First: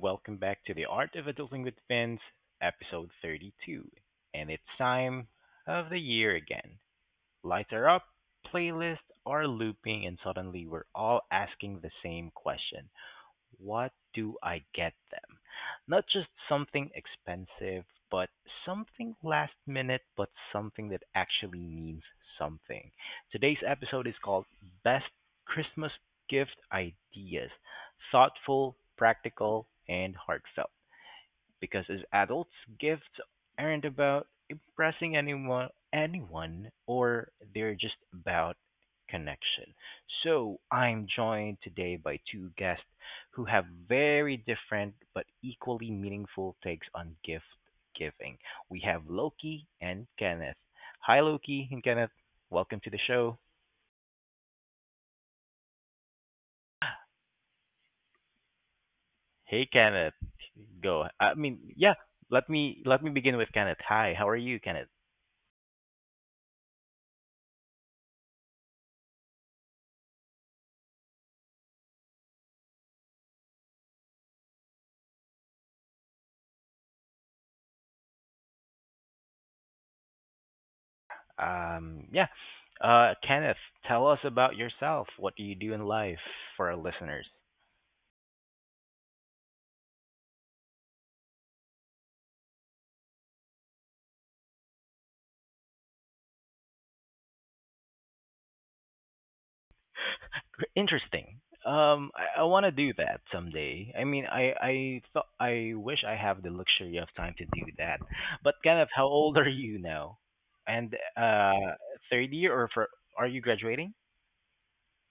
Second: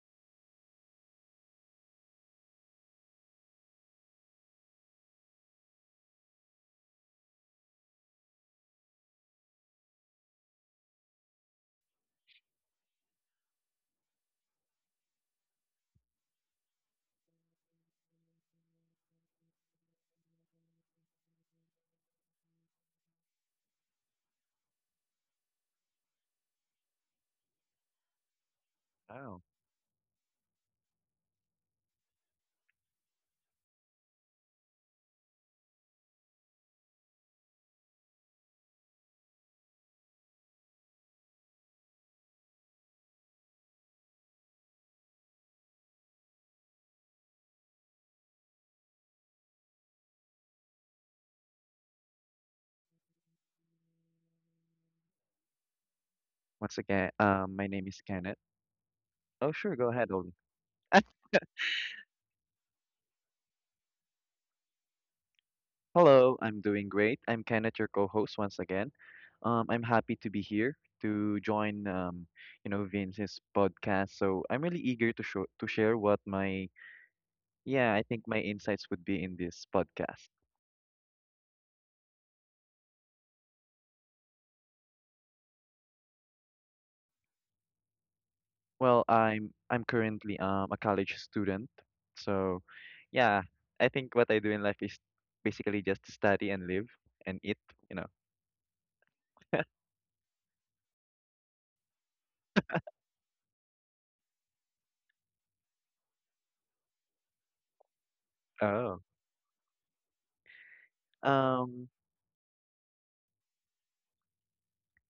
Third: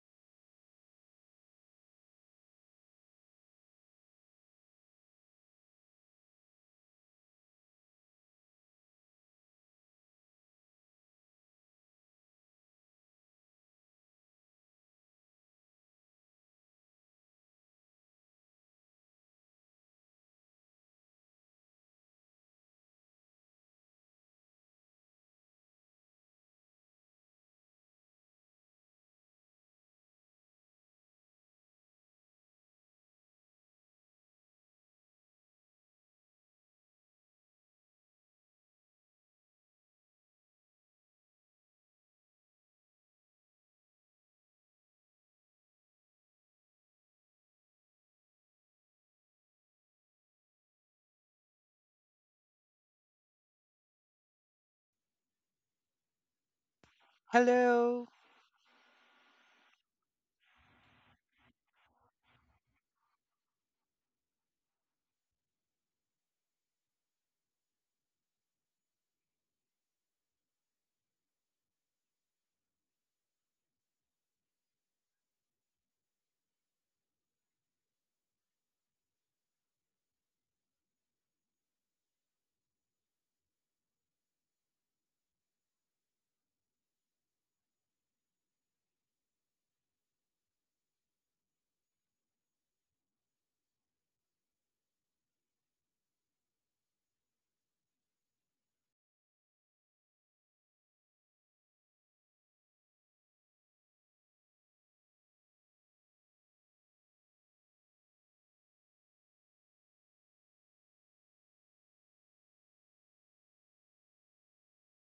Welcome back to The Art of Adulting with Vince, episode 32. And it's time of the year again. Lighter up, playlists are looping and suddenly we're all asking the same question. What do I get them? Not just something expensive, but something last minute, but something that actually means something. Today's episode is called Best Christmas Gift Ideas. Thoughtful, Oh, practical, and heartfelt. Because as adults, gifts aren't about impressing anyone or they're just about connection. So, I'm joined today by two guests who have very different but equally meaningful takes on gift giving. We have Loki and Kenneth. Hi Loki and Kenneth. Welcome to the show. once again, my name is Hello, Kenneth. Oh, Hey sure, go ahead, Kenneth. Ollie. Go. I mean, yeah, let me begin with Kenneth. Hi, how are you, Kenneth? Hello, I'm doing great. I'm Kenneth, your co-host once again. I'm happy to be here to join, you know, Vince's podcast. So I'm really eager to show to share what my, yeah, I think my insights would be in this podcast. Um, yeah. Kenneth, tell us about yourself. What do you do in life for our listeners? Well, I'm currently a college student, so yeah, I think what I do in life is basically just study and live and eat, you know. Interesting. I want to do that someday. I mean, I thought I wish I have the luxury of time to do that. But Kenneth, Oh. how old are you now? And Um. third year or for are you graduating?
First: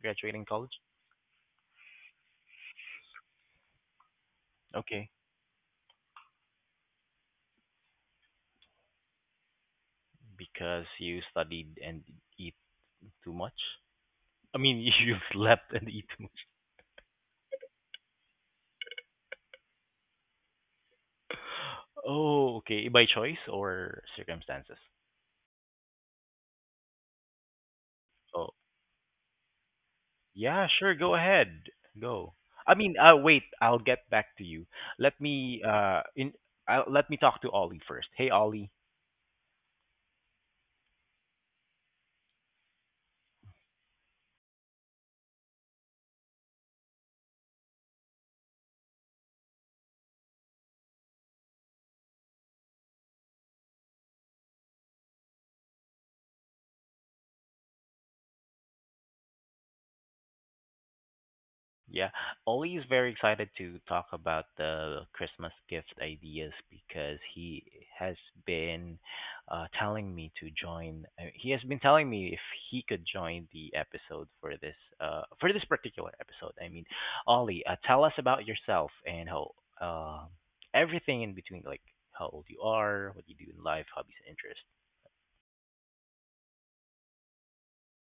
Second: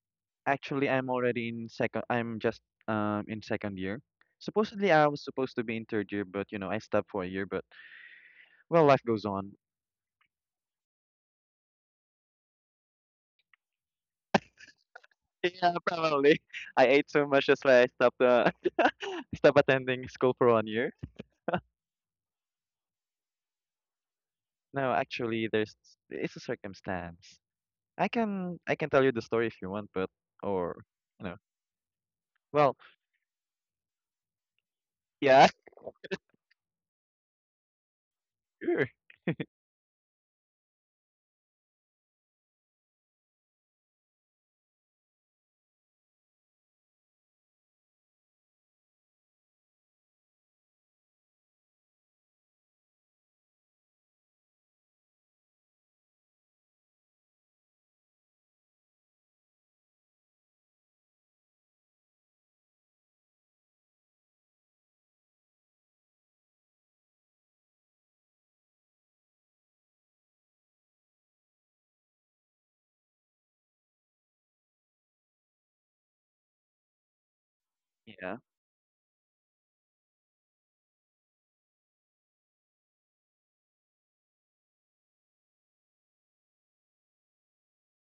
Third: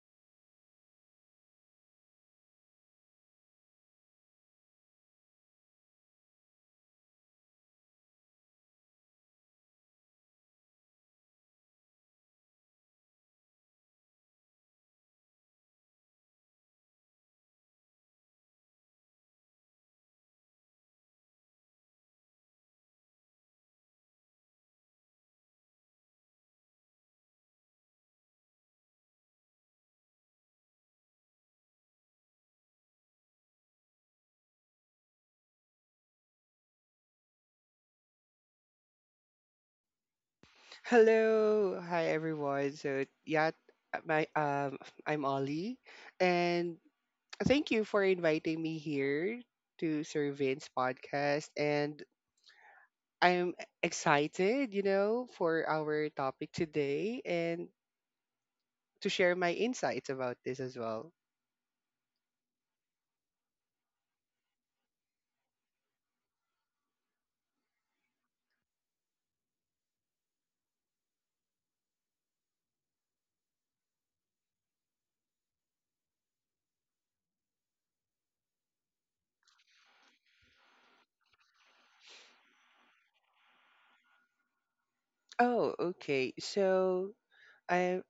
Graduating college? Actually, I'm already in second. I'm just in second year. Supposedly, I Okay, was supposed to be in third year, but you know, I stopped for a year. But well, life goes on. because you studied and eat too much. I mean, you slept Yeah, and eat too. probably. I ate so much, that's why I stopped. Stopped attending school for one year. Oh, okay. By choice or circumstances? No, actually, there's it's a circumstance. I Oh, can I can tell you the story if you want, but yeah, or sure. Go you know, ahead. Go. I well, mean, wait. I'll get back to you. Let yeah, me in. Let me talk to Ollie first. Hey, Ollie. sure, hello, hi everyone. So yeah, my I'm Ollie, and thank you for inviting me here to Servin's podcast. And I'm excited for our topic today and to share my insights about this as well. Yeah, Ollie is very excited to talk about the Christmas gift ideas because he has been telling me to join. He has been telling me if he could join the episode for this particular episode. I mean, Ollie, tell us yeah. about yourself and how uh, everything in between, like how old you are, what you do in life, hobbies and interests. Oh, okay. So I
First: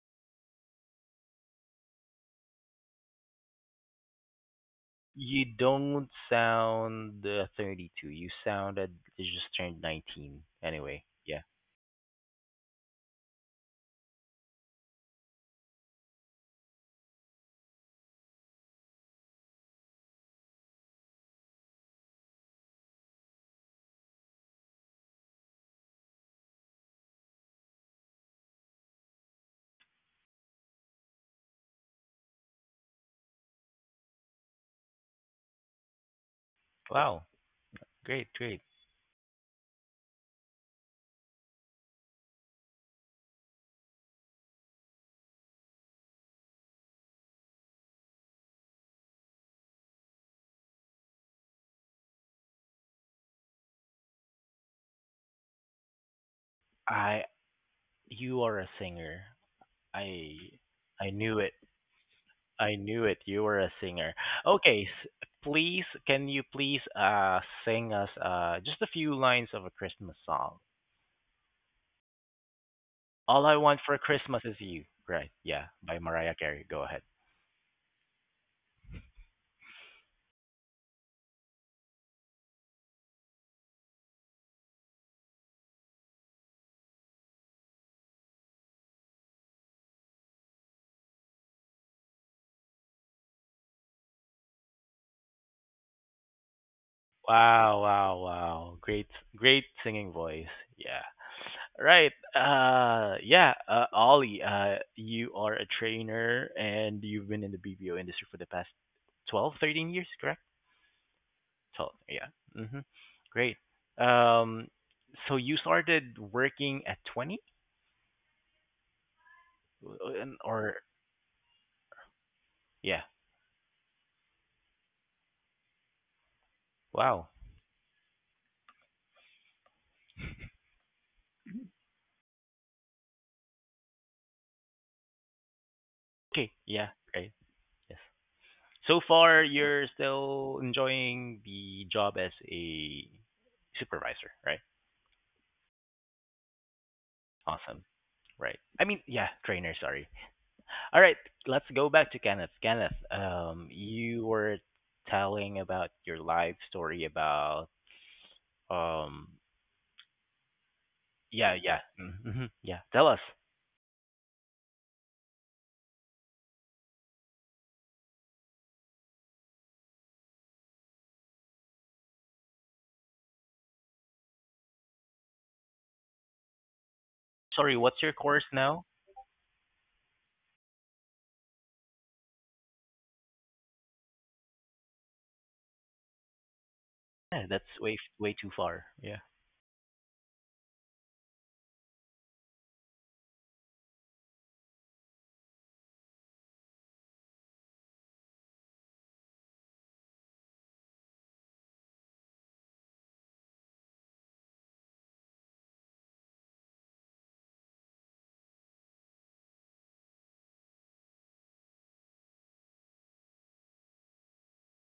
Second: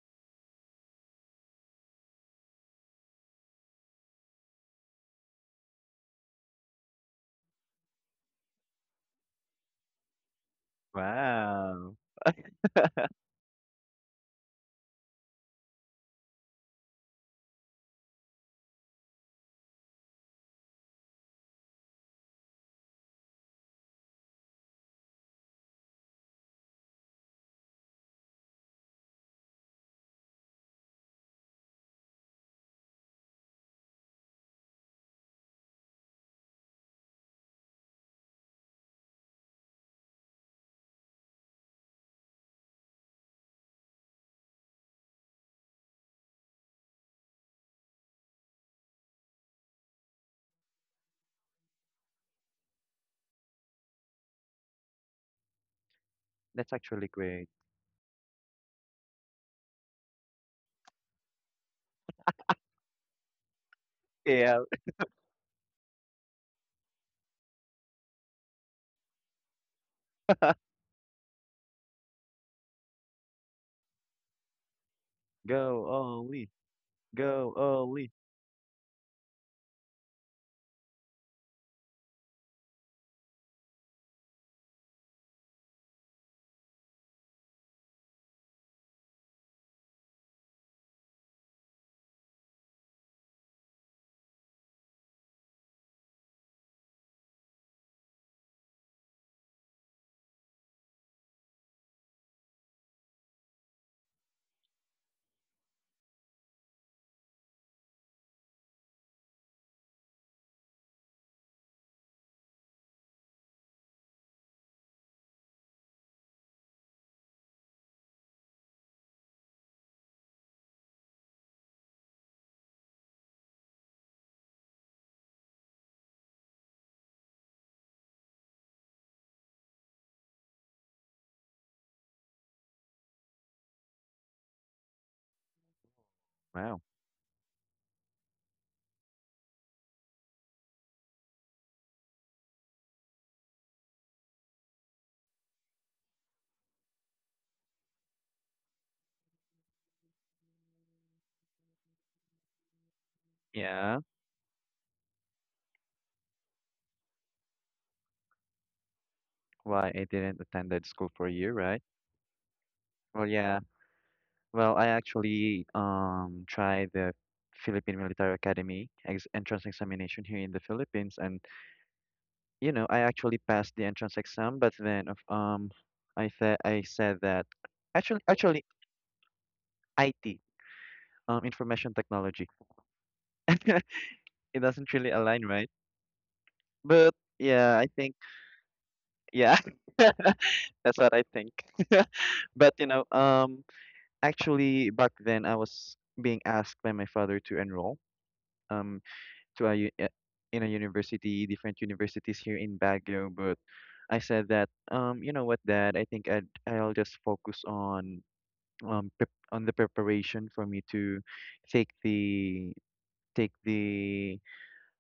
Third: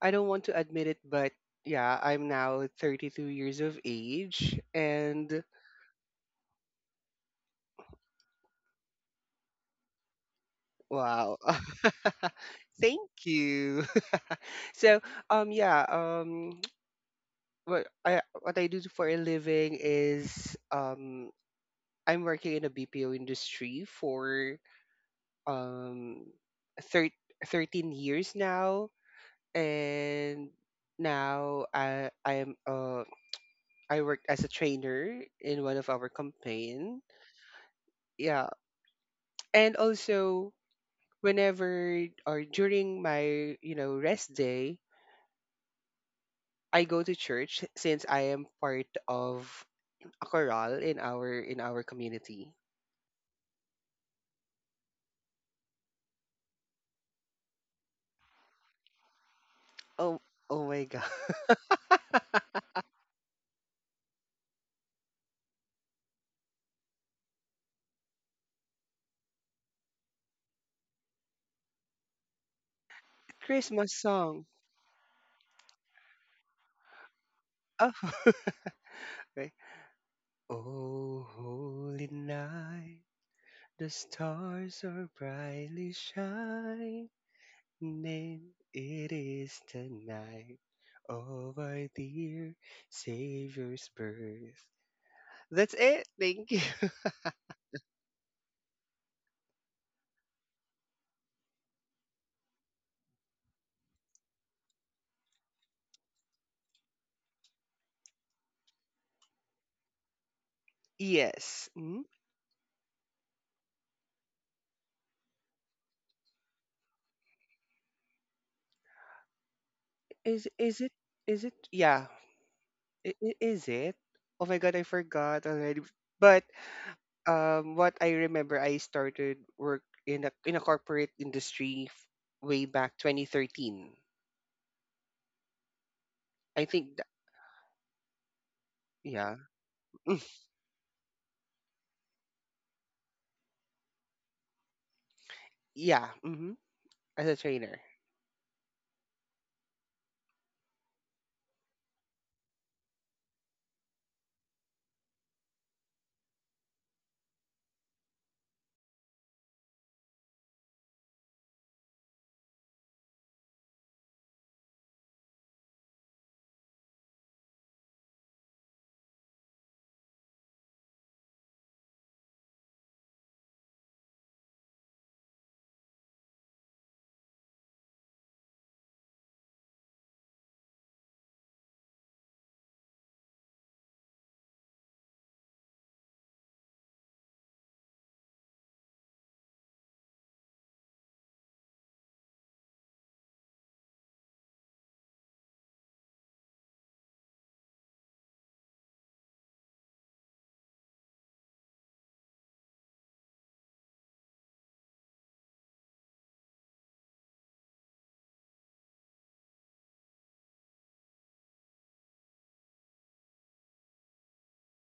I don't want to admit it, but yeah, I'm now 32 years of age, and You don't sound 32. You just turned 19. Anyway, Wow. yeah. Wow, Thank you. So, yeah, what I do for a living is I'm working in a BPO industry for um thir 13 years now, and now I work as a trainer in one of our campaign. Wow, great, Yeah. great. And also whenever or during my rest day, I go to church since I am part of a chorale in our community. that's actually I great. You are a singer. Oh I oh my God. I knew it. I knew it. You are a singer. Yeah, Okay, please can you please sing us just a few lines of a Christmas song? All I want Christmas for Christmas song. is you. Right. Yeah, go by Mariah Oli, Carey. Go ahead. go Oh. Oli. Okay. Oh holy night, the stars are brightly shining. It is the night of our dear Savior's birth. That's it. Thank you. Wow, wow, wow. Great singing voice. Yeah. Right. Yeah. Ollie, you are a trainer and you've been in the BPO industry for the past 12, 13 years, correct? Yes. 12. Mm? Yeah. Mm-hmm. Great. Um, so you started working at 20 Is is or it is it? Yeah. yeah. Is it? Oh my God, I forgot already. But Wow. What I remember, I started work in a corporate industry way back 2013. Okay. I Wow. Yeah. think, that, Great. Yes. So yeah, far, you're still enjoying the job as a supervisor, right? yeah, as a trainer. Awesome. Right. I mean, yeah, trainer, sorry. All right, let's go back to Kenneth. Kenneth, Yeah. you were telling about your life story about um, Why I didn't attend that school for a year, yeah, yeah, right? mm-hmm, yeah. Tell us. Well, yeah. Well, I actually tried the Philippine Military Academy ex entrance examination here in the Philippines, and you know I actually passed the entrance exam, but then of I said that Sorry, what's your actually course actually now? IT, information technology, it doesn't really align, right? But Yeah, yeah, that's I way think way too far. Yeah. yeah, that's what I think. But you know, actually, back then I was being asked by my father to enroll, um to a u- eh, in a university, different universities here in Baguio, but I said that, you know what, Dad, I think I'll just focus on prep on the preparation for me to take the take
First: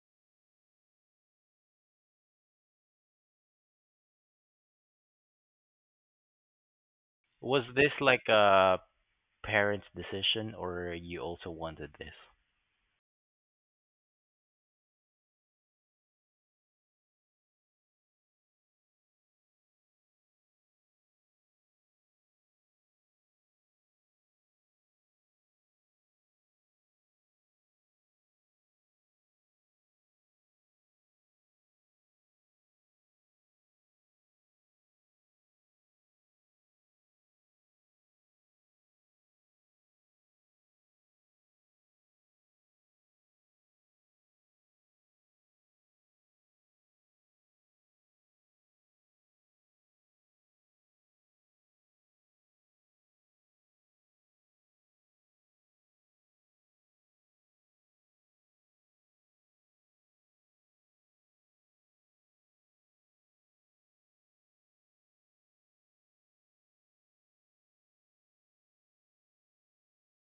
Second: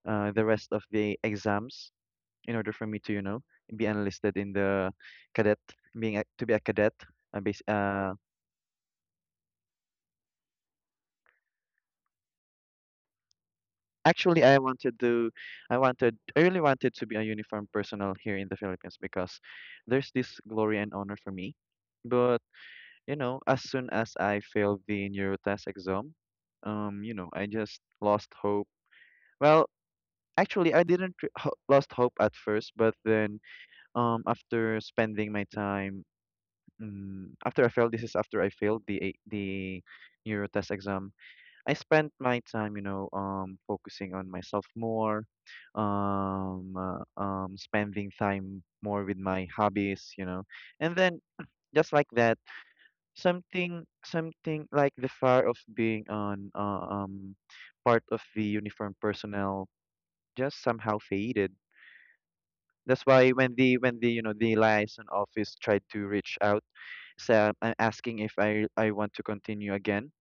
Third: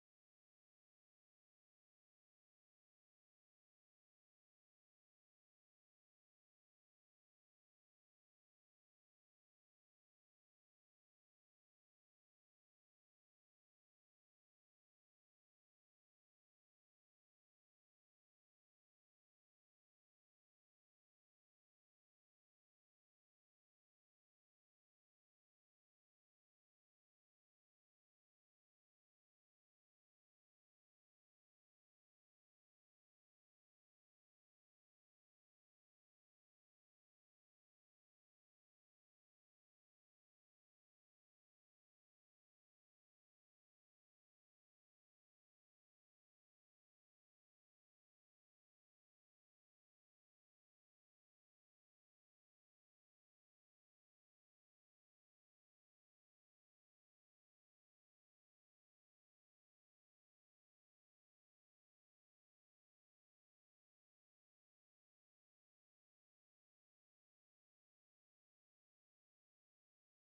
the rest of the exams in order for me to, you know, be enlisted in the cadet, to be a cadet, uh, base, Was this uh like a parent's decision, or you also wanted this, Actually, I wanted, I really wanted to be a uniform personnel here in the Philippines because there's this glory and honor for me. But, you know, as soon as I failed the neurotest exam, you know, I just lost hope. Well, actually, I didn't re- ho lost hope at first, but then, after spending my time, after I failed, this is after I failed the neurotest exam. I spent my time, you know, focusing on myself more, spending time more with my hobbies, you know, and then just like that, something like the fire of being on, part of the uniform personnel just somehow faded. That's why when the, you know, the liaison office tried to reach out, asking if I want to continue again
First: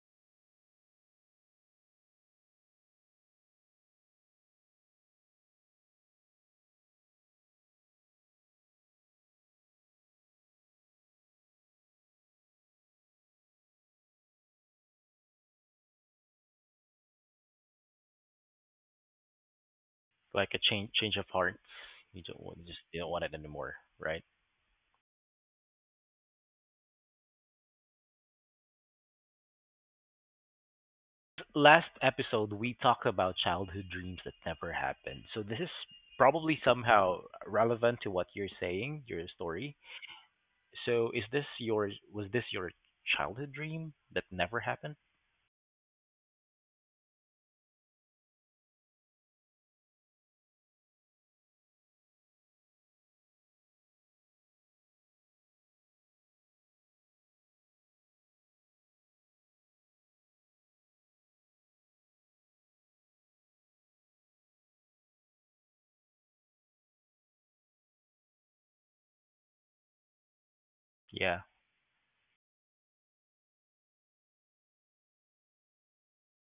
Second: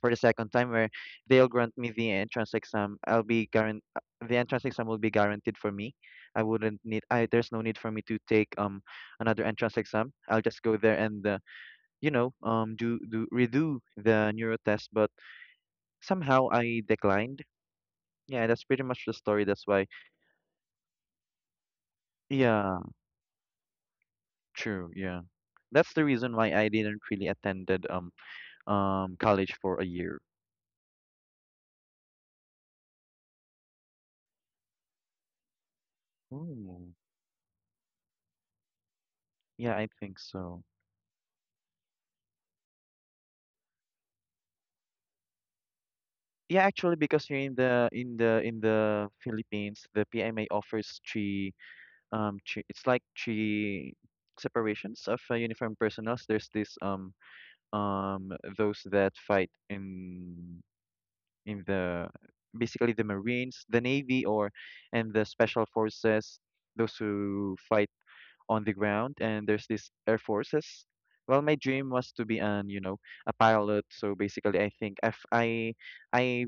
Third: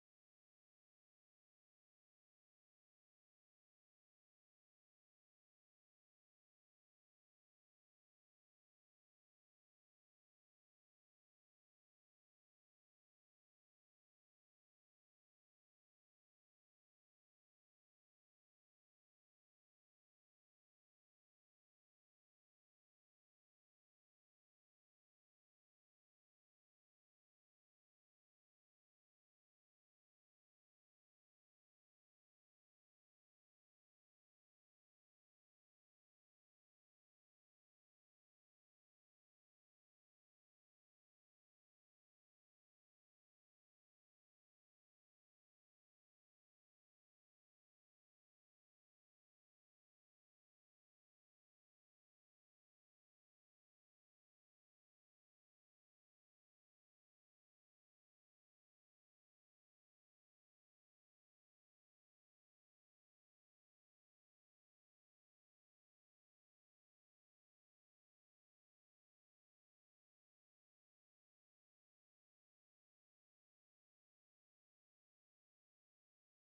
for the second time where they'll grant me the entrance exam. The entrance exam will be guaranteed for me. I wouldn't need I There's no need for me to take another entrance exam. I'll just go there and, you know, do do redo the neuro test, but somehow I declined. Yeah, that's pretty much the story. That's why. like a change of heart? You don't want, just Yeah, you don't want it anymore, right? true. Yeah. That's the reason why I didn't really attended college for a year. Last episode we talked about childhood dreams that never happened. So this is probably Oh, somehow relevant to what you're saying, your yeah, story. I think so. So is this your was this your childhood dream that never happened? Yeah, actually, because you're in the in the Philippines, the PMA offers three, it's like three separations of, uniformed personnel. There's this, um those that fight in the basically the Marines, the Navy, or and the Special Forces, those who fight on the ground, and there's this Air Forces. Yeah. Well, my dream was to be an, you know, a pilot. So basically, I think if I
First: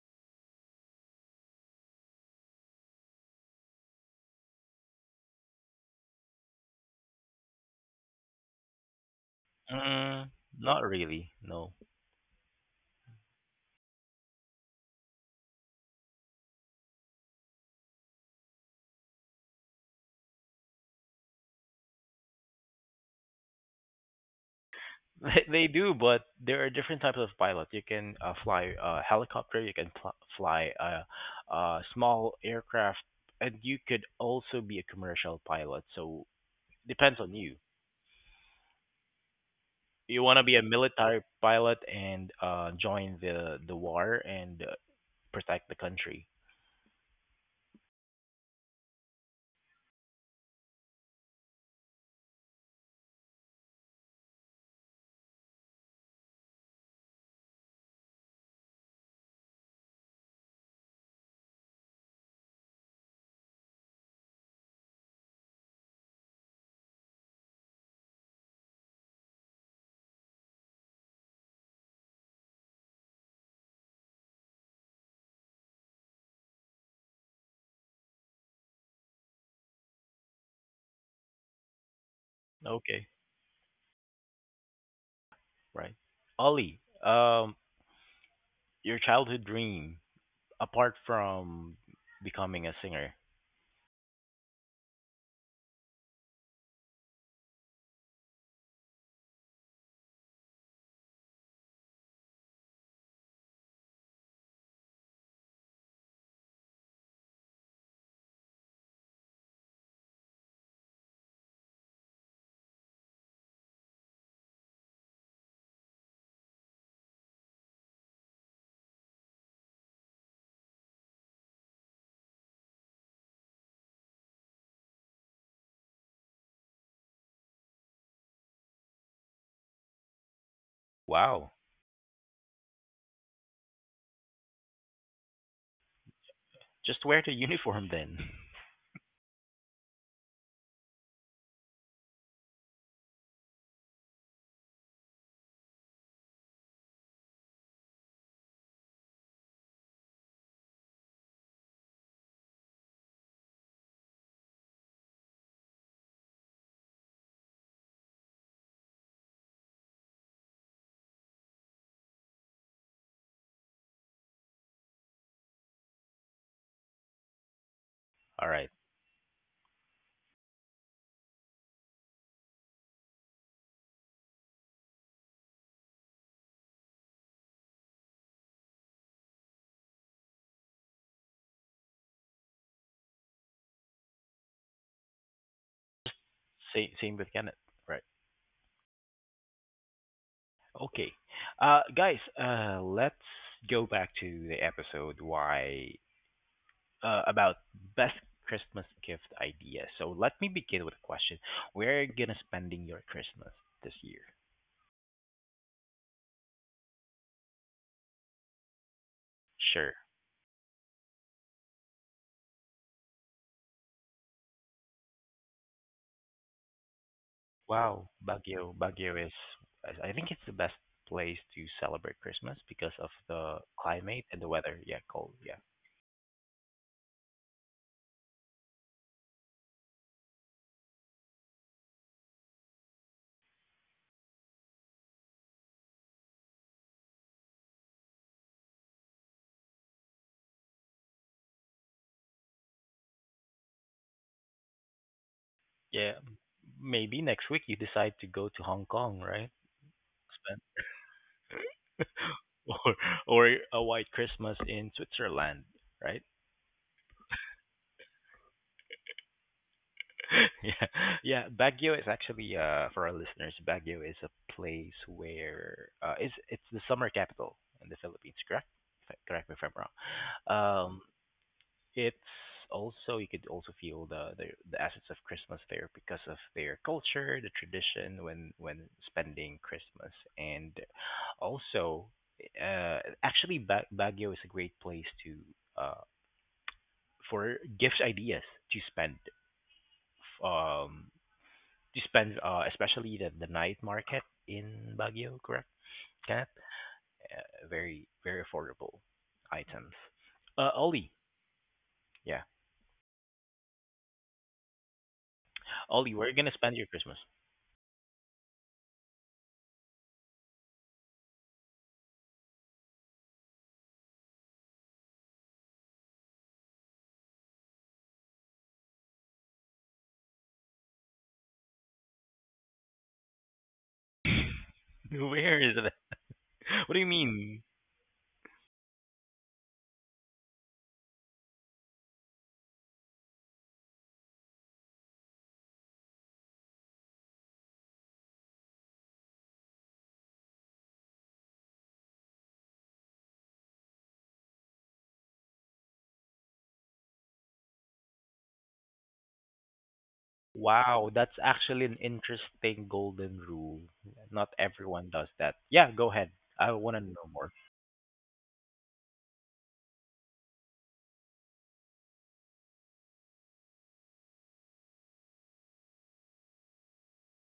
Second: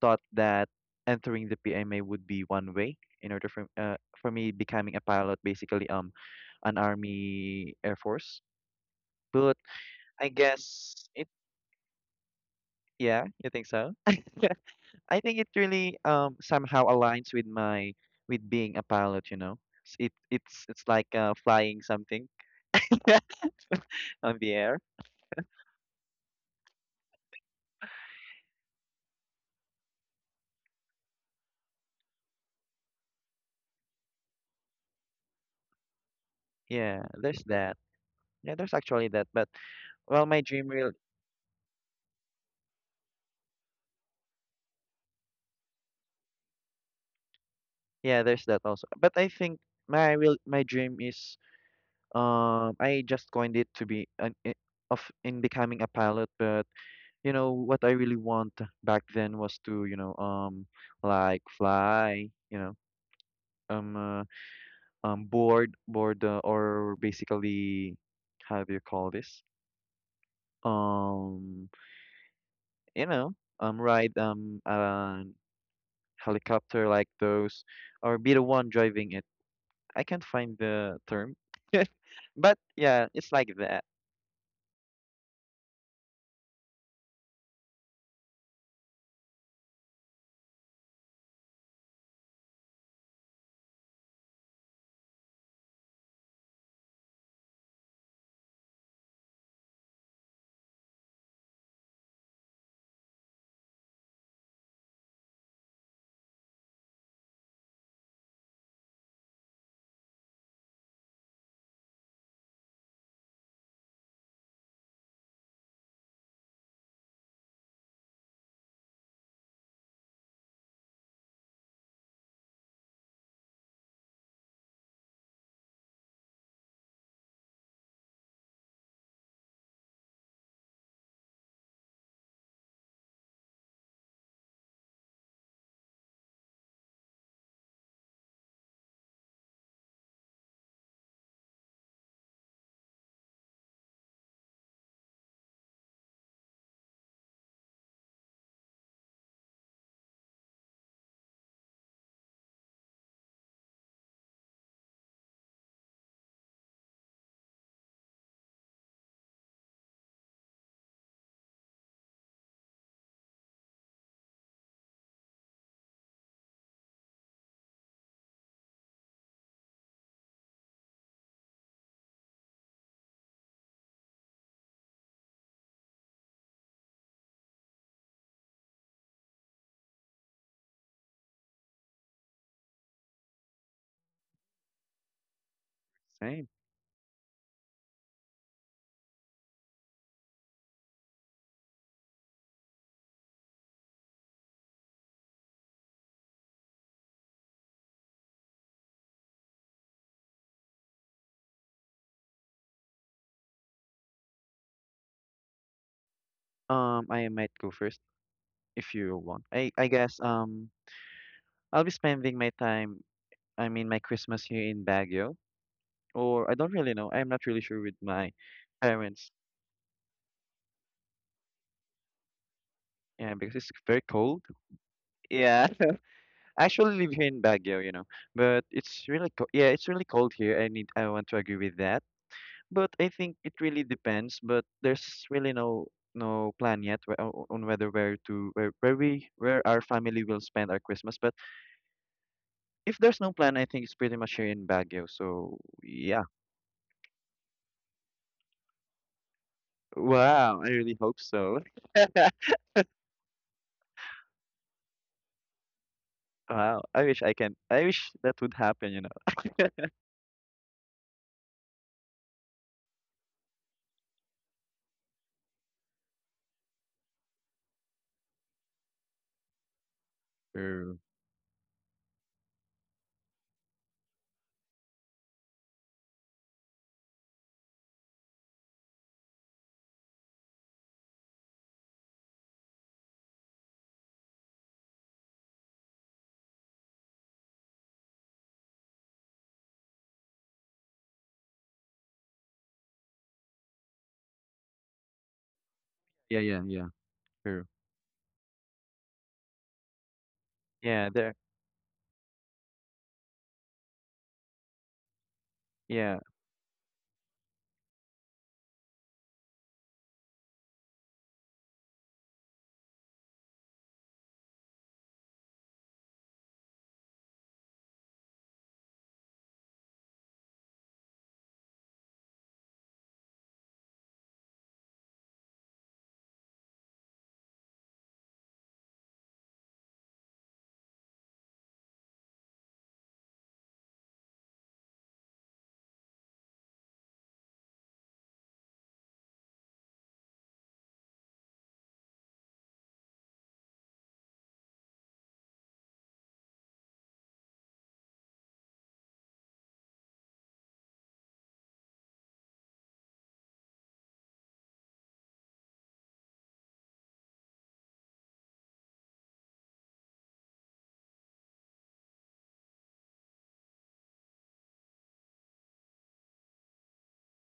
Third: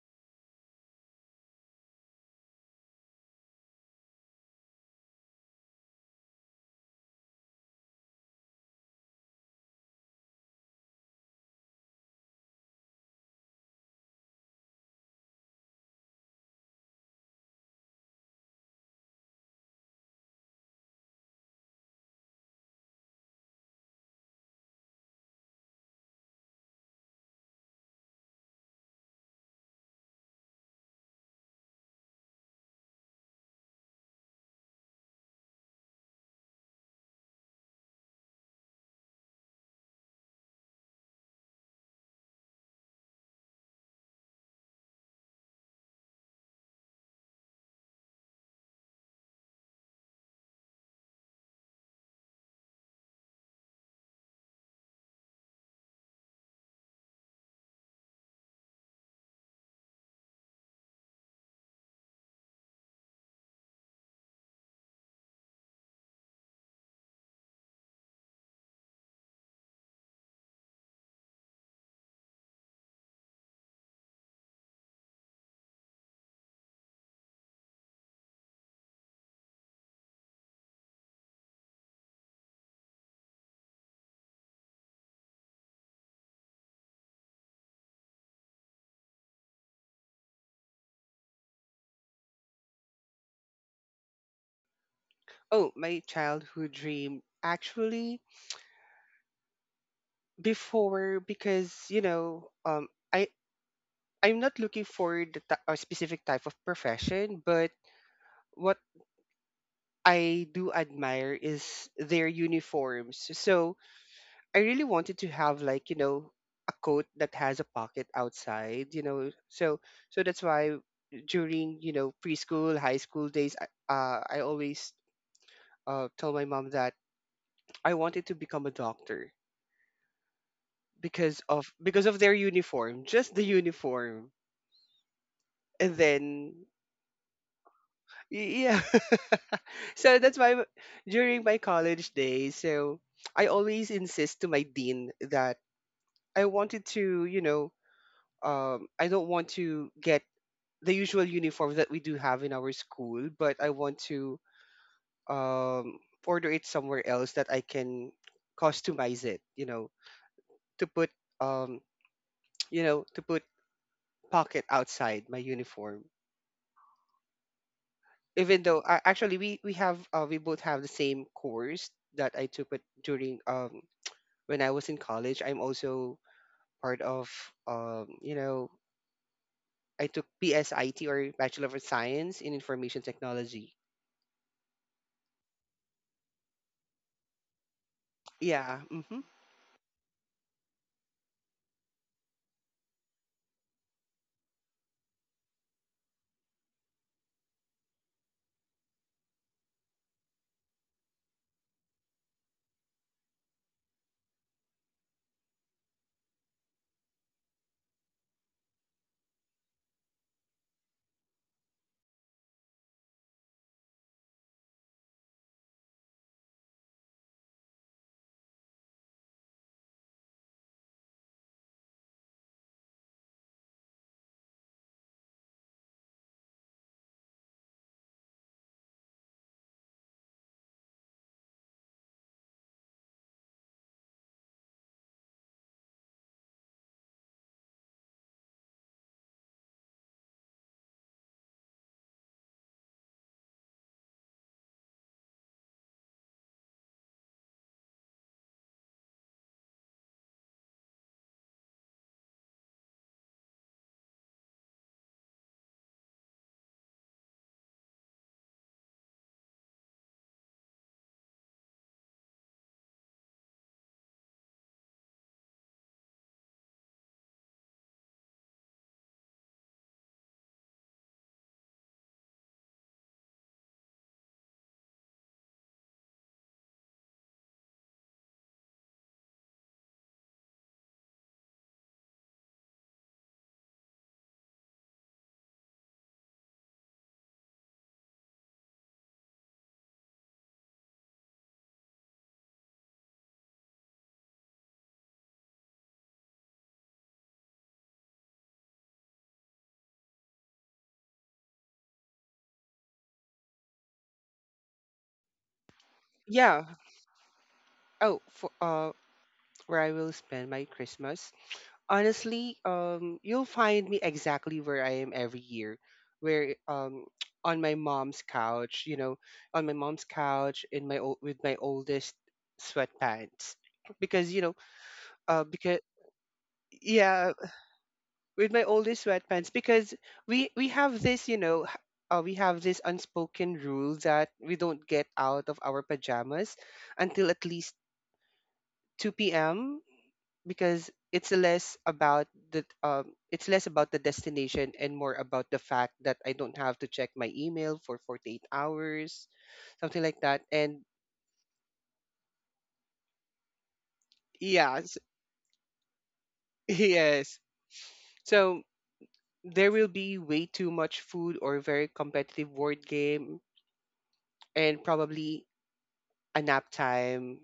thought that entering the PMA would be one way in order for, for me becoming a pilot, basically an army air force. But I Mm, not guess it, really. No. yeah, you think so? I think it really somehow aligns with my with being a pilot, you know. It, it's like, flying something on the air. They do, but there are different types of pilot. You can fly a helicopter, you can fly a small aircraft, and you could also be a commercial pilot. So Yeah, depends on there's you. that. Yeah, there's actually that. But You well, want my to be a dream real, military pilot and join the war and protect the country. yeah, there's that also. But I think my real my dream is, I just coined it to be an I- of in becoming a pilot, but you know what I really want back then was to, you know, like fly, you know, um uh, board board or basically, how do you call this, um you know, ride an helicopter like those or be the one driving it. I can't find the term, but yeah, Okay, it's like that. right. Ollie, your childhood dream apart from becoming a singer. Oh, my childhood dream actually before, because I I'm not looking for the a specific type of profession, but what I do admire is their uniforms. So I really wanted to have like a coat that has a pocket outside. So that's why during, preschool, high school days, I always tell my mom that I wanted to become a doctor because Wow, of their uniform, just the uniform. And then just wear the uniform then. Yeah. So that's why during my college days, so I always insist to my dean that I wanted to, you know, I don't want to get the usual uniform that we do have in our school, but I want to um, order it somewhere else that I can customize it. To put um, you know, to put pocket outside my uniform. All Even right. though actually we both have the same course that I took it during when I was in college. I'm also part of you know I took BSIT or Bachelor of Science in Information Technology. Same. Same with Kenneth. Right. Yeah. Okay. Guys, let's go back to the episode. Why about best Christmas gift ideas. So let me begin with a question. Where are you gonna spending your Christmas this year? I might go first if you want. I Sure. guess I'll be spending my time, I mean my Christmas here in Baguio, or I don't really know. I'm not really sure with Wow, my Baguio. Baguio, parents. I think it's the best place to celebrate Christmas because of Yeah, because the it's very climate and cold. the weather. Yeah, cold. Yeah. Yeah, I actually live here in Baguio, you know, but it's really co yeah, it's really cold here. I want to agree with that, but I think it really depends. But there's really no no plan yet on whether where we, where our family will spend our Christmas. But if there's no plan, I think it's pretty much here in Baguio. So Yeah. yeah. Maybe next week you decide to go to Hong Kong, right? Spend Wow, I really hope so. or or a white Christmas in Switzerland, right? Wow, I wish I can. I wish that would happen, you know. Yeah, yeah. Baguio is actually for our listeners, Baguio is a place where it's the summer capital in the Philippines, correct? If I- Correct me if I'm wrong. True. Um, it's also you could also feel the assets of Christmas there because of their culture, the tradition when spending Christmas, and also Baguio is a great place to uh for gift ideas to spend, um especially the night market in Baguio, correct? Yeah, Kenneth? yeah, yeah. Uh, True. very very affordable items. Ollie, Yeah, there. yeah, Ollie, Yeah, where are you gonna Yeah. spend your Christmas? Oh, for, where I will spend my Christmas. Honestly, you'll find me exactly where I am every year, where on my mom's couch, in my old with my oldest sweatpants, because you know, uh, Where is because it? What do you yeah, mean? with my oldest sweatpants because we have this, you know. H- we have this unspoken rule that we don't get out of our pajamas until at least 2 p.m., because it's less about the destination and more about the fact that I don't have to check my email for 48 hours, something like that. And Wow, that's actually an interesting golden rule. Not yes, everyone does that. Yeah, go ahead. I want to know yes. more. So there will be way too much food or very competitive board game, and probably a nap time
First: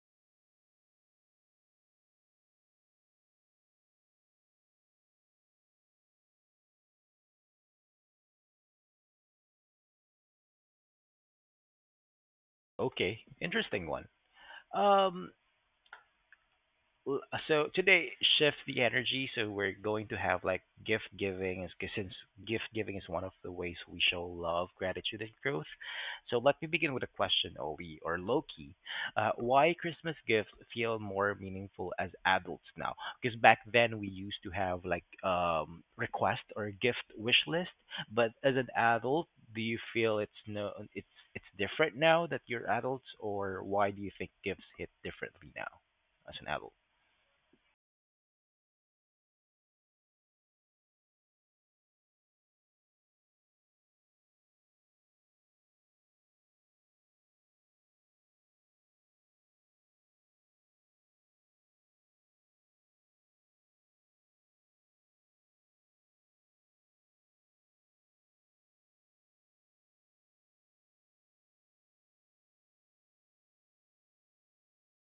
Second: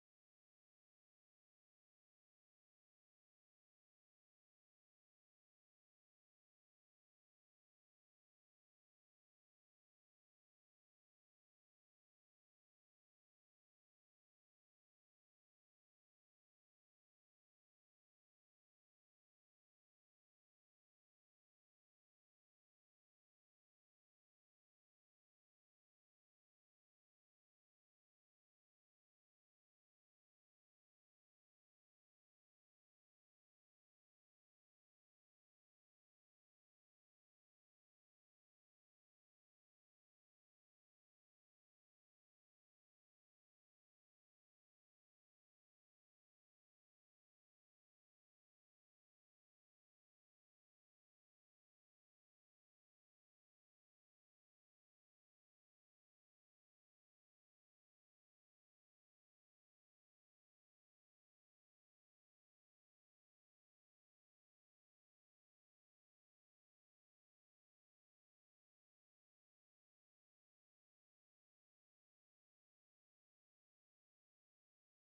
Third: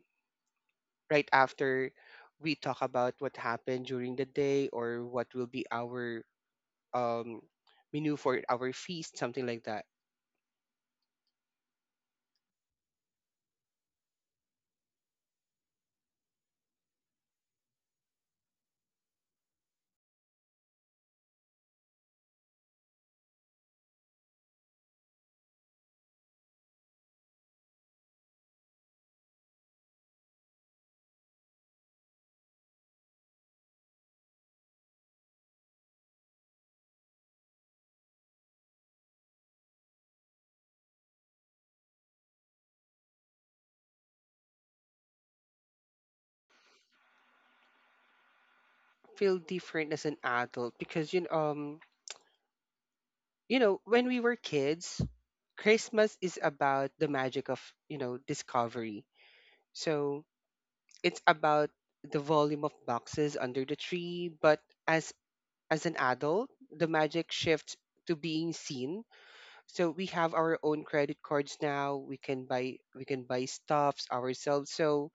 right after we talk about what happened during the day or what will be our um menu for our feast, something like that. Okay, interesting one. Um, L- So today, shift the energy. So we're going to have like gift giving, is 'cause since gift giving is one of the ways we show love, gratitude, and growth. So let me begin with a question, Obi or Loki. Why Christmas gifts feel more meaningful as adults now? Because back then we used to have like request or gift wish list, but as an adult, do you feel it's no it's different now that you're adults, or why do you think gifts hit differently now as an adult? Feel different as an adult, because when we were kids, Christmas is about the magic of discovery. So it's about the volume of boxes under the tree. But as as an adult, the magic shifts to being seen. So we have our own credit cards now. We can buy stuffs ourselves. So,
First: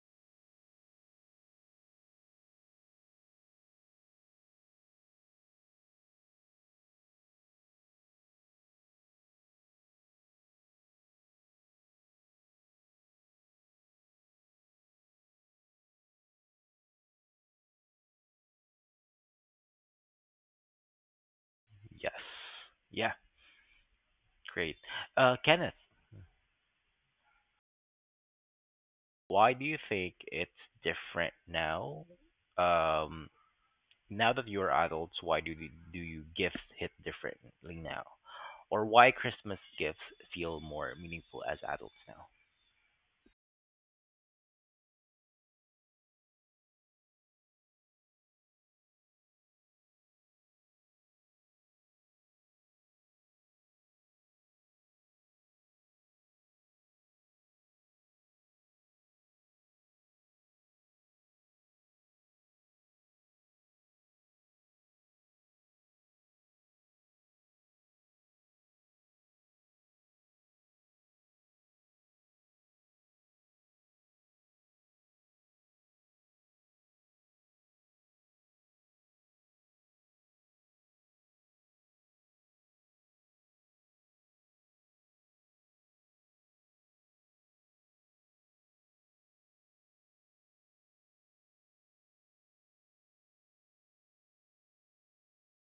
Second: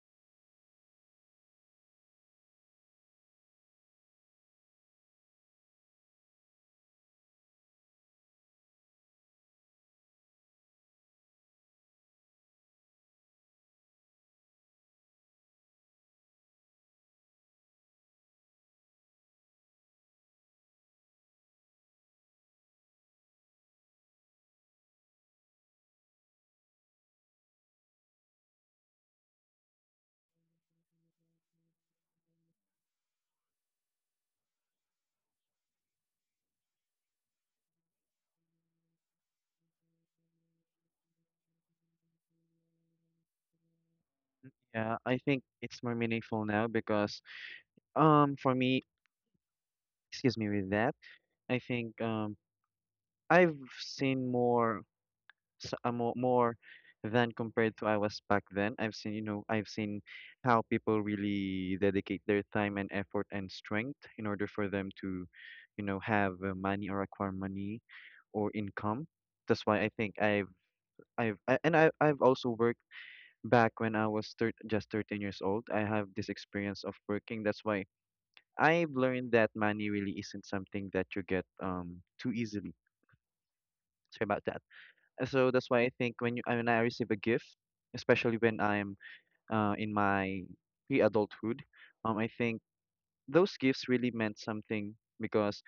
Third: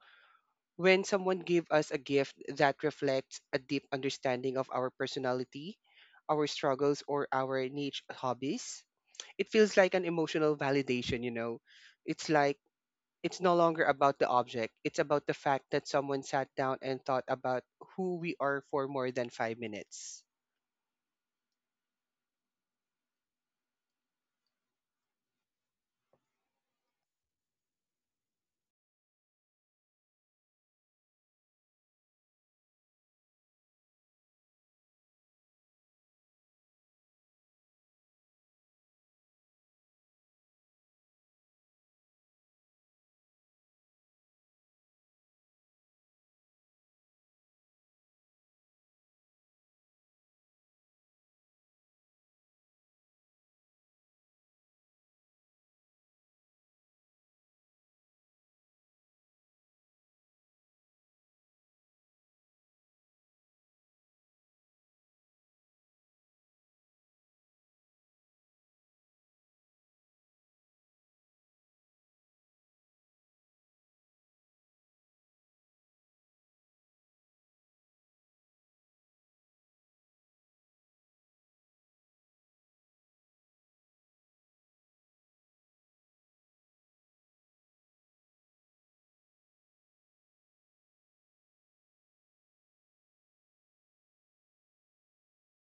when someone gives us a gift that reflects a deep understanding of our personality, our struggles, or our niche hobbies, it feels like an emotional validation. It's like it's no longer about the object, it's about the fact that someone sat down and thought about who we are for more than 5 minutes. Yes. Yeah, great. Kenneth, why do you think it's different now? Um, now that you're adults, why do you gifts hit differently now? Or why Christmas gifts feel more meaningful as adults now? yeah. I think it's more meaningful now because, for me, excuse me with that. I think I've seen more. More than compared to I was back then. I've seen, you know, I've seen how people really dedicate their time and effort and strength in order for them to, you know, have, money or acquire money or income. That's why I think and I've also worked back when I was just 13 years old. I have this experience of working. That's why I've learned that money really isn't something that you get too easily. Sorry about that. And so that's why I think when I receive a gift, especially when I'm, in my pre-adulthood, I think those gifts really meant something because,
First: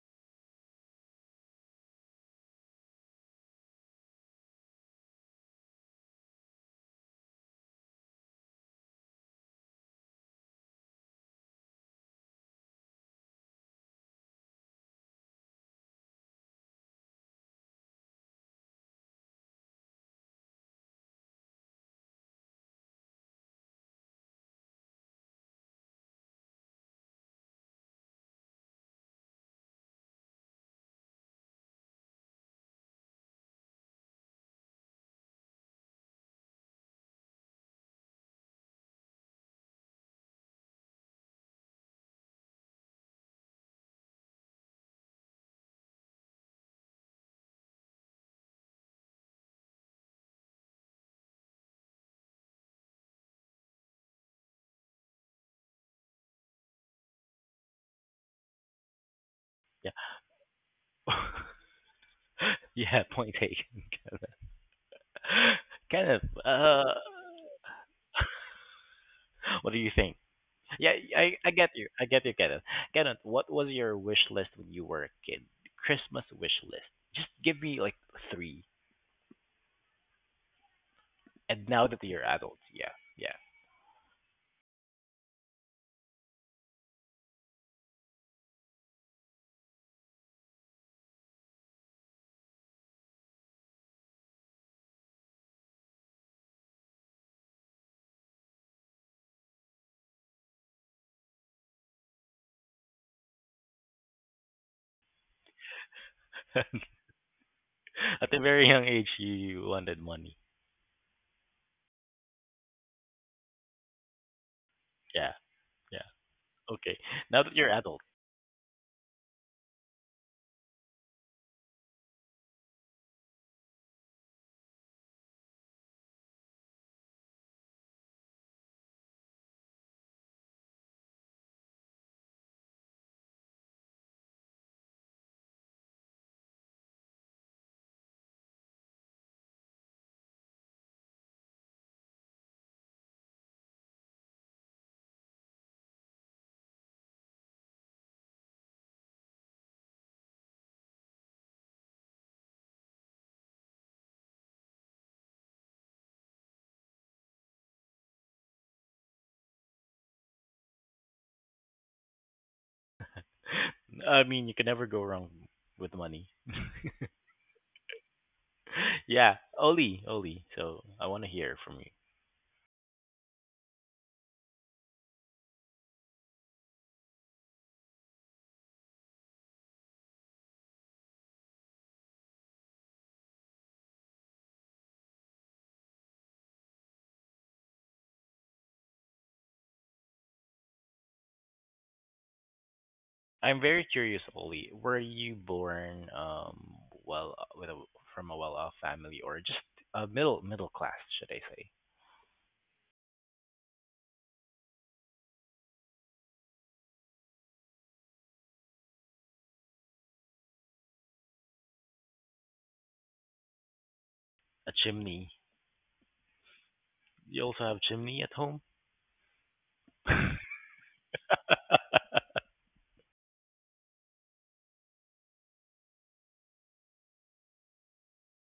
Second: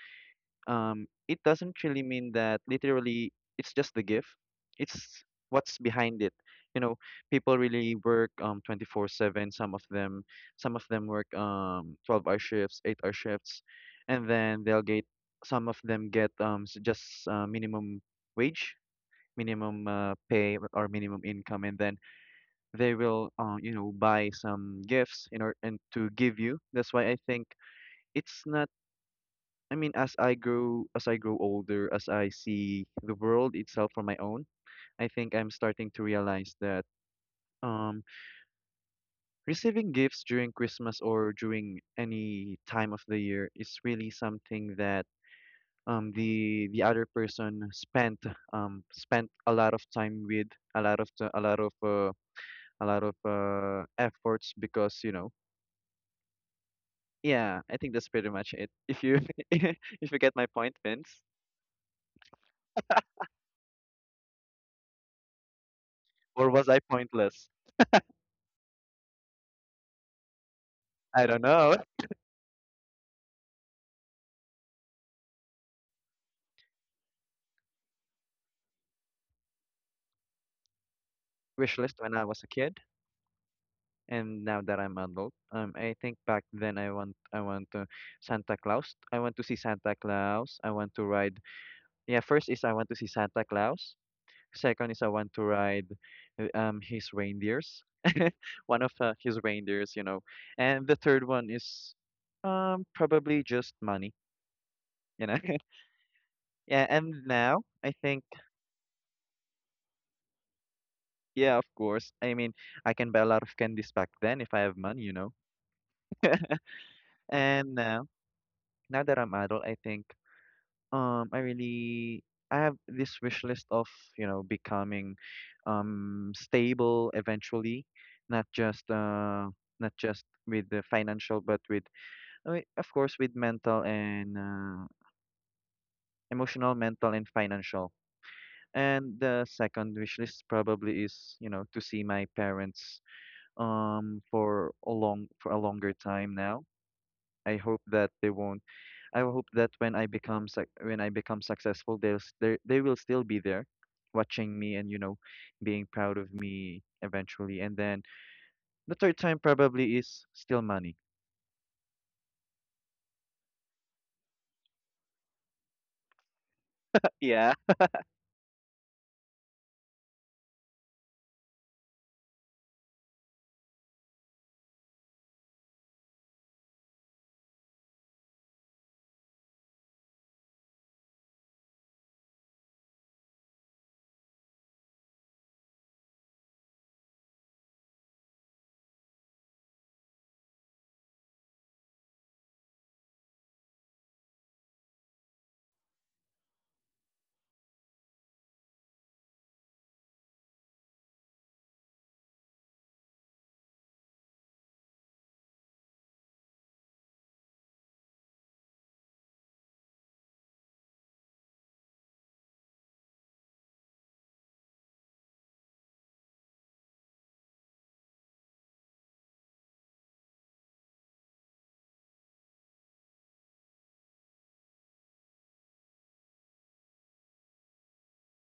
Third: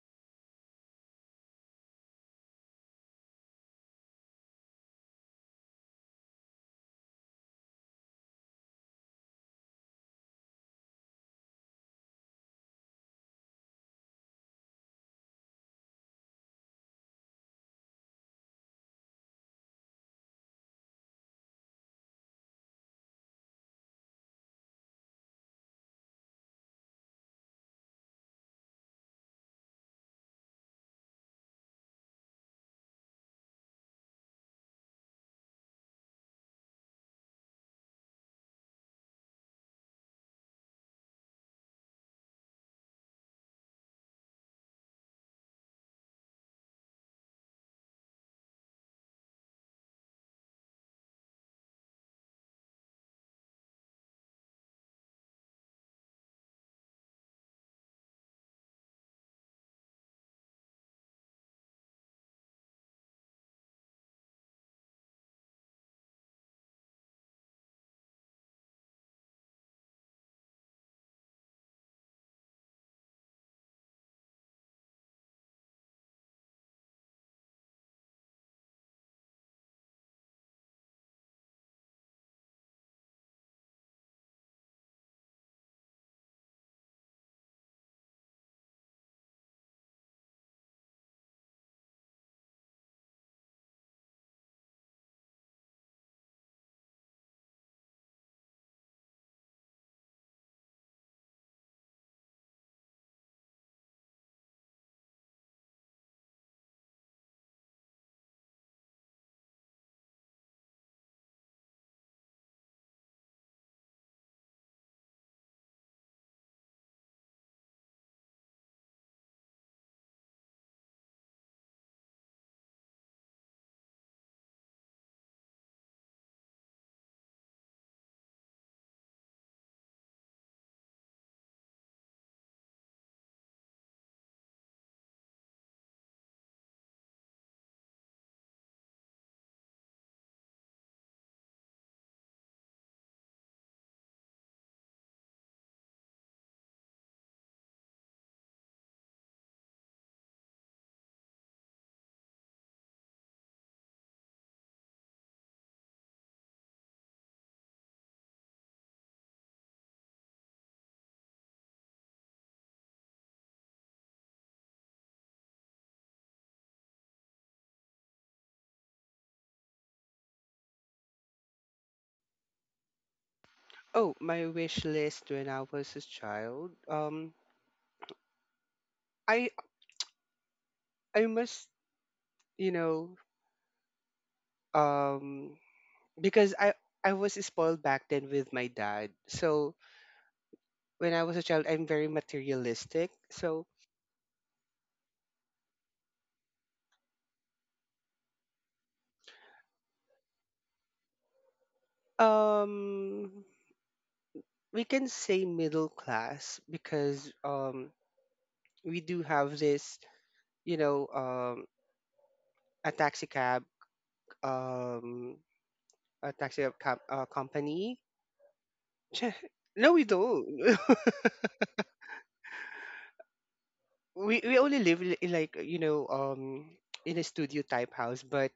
it doesn't really mean that literally it's just the gift. It's what's behind it. You know, people really work 24/7. Some of them work 12-hour shifts, 8-hour shifts, and then they'll get, some of them get, just, minimum wage, minimum, pay or minimum income, and then they will, you know, buy some gifts in order and to give you. That's why I think it's not. I mean, as I grow older, as I see the world itself for my own, I think I'm starting to realize that, um, receiving gifts during Christmas or during any time of the year is really something that, the other person spent, spent a lot of time with, a lot of a lot of, a lot of, efforts because you know, yeah, I think that's pretty much it if you, Yeah. if you get my point, Vince, yeah, point taken, Kenneth. Kenneth, or was I pointless? what do you think? Yeah, I I, don't I get know. you. I get you, Kenneth. Kenneth, what was your wish list when you were a kid? Christmas wish list. Just give me like three. And Wish now list that when you're I was a adults, kid yeah, yeah. and now that I'm adult. I think back then I want, I want to Santa Claus, I want to see Santa Claus I want to ride yeah, first is I want to see Santa Claus. Second is I want to ride, his reindeers, one of, his reindeers, you know. And the third one is, probably just money, you know. Yeah, and now I think, At a very young age, you wanted money. yeah, of course. I mean, I can buy a lot of candies back then if I have money, you know. Yeah, yeah. Okay. Now that you're And adult, now, now that I'm adult, I think I really, I have this wish list of, you know, becoming stable eventually, not just uh not just with the financial but with, I mean, of course with mental and, emotional, mental and financial. And the second wish list probably is, you know, to see my parents for a longer time now. I hope that they won't. I hope that when I become successful, they will still be there, watching me and, you know, being proud of me eventually. And then the third time probably is still money. I mean, you can never go wrong with money. Yeah. yeah, Oli, Oli. So I want to hear from you. Oh, my wish list when I was a child. I I must, you know, um, because I was spoiled back then with my dad. So when I was a child, I'm very materialistic. I'm So, very curious, Oli. Were you born well with a from a well-off family or just a middle class, should I say? um, we can say middle class because we do have this, you know, um, a taxi cab, A chimney. um, You also have company. chimney at home? Ch- No, we don't. We only live li- in like you know in a studio type house, but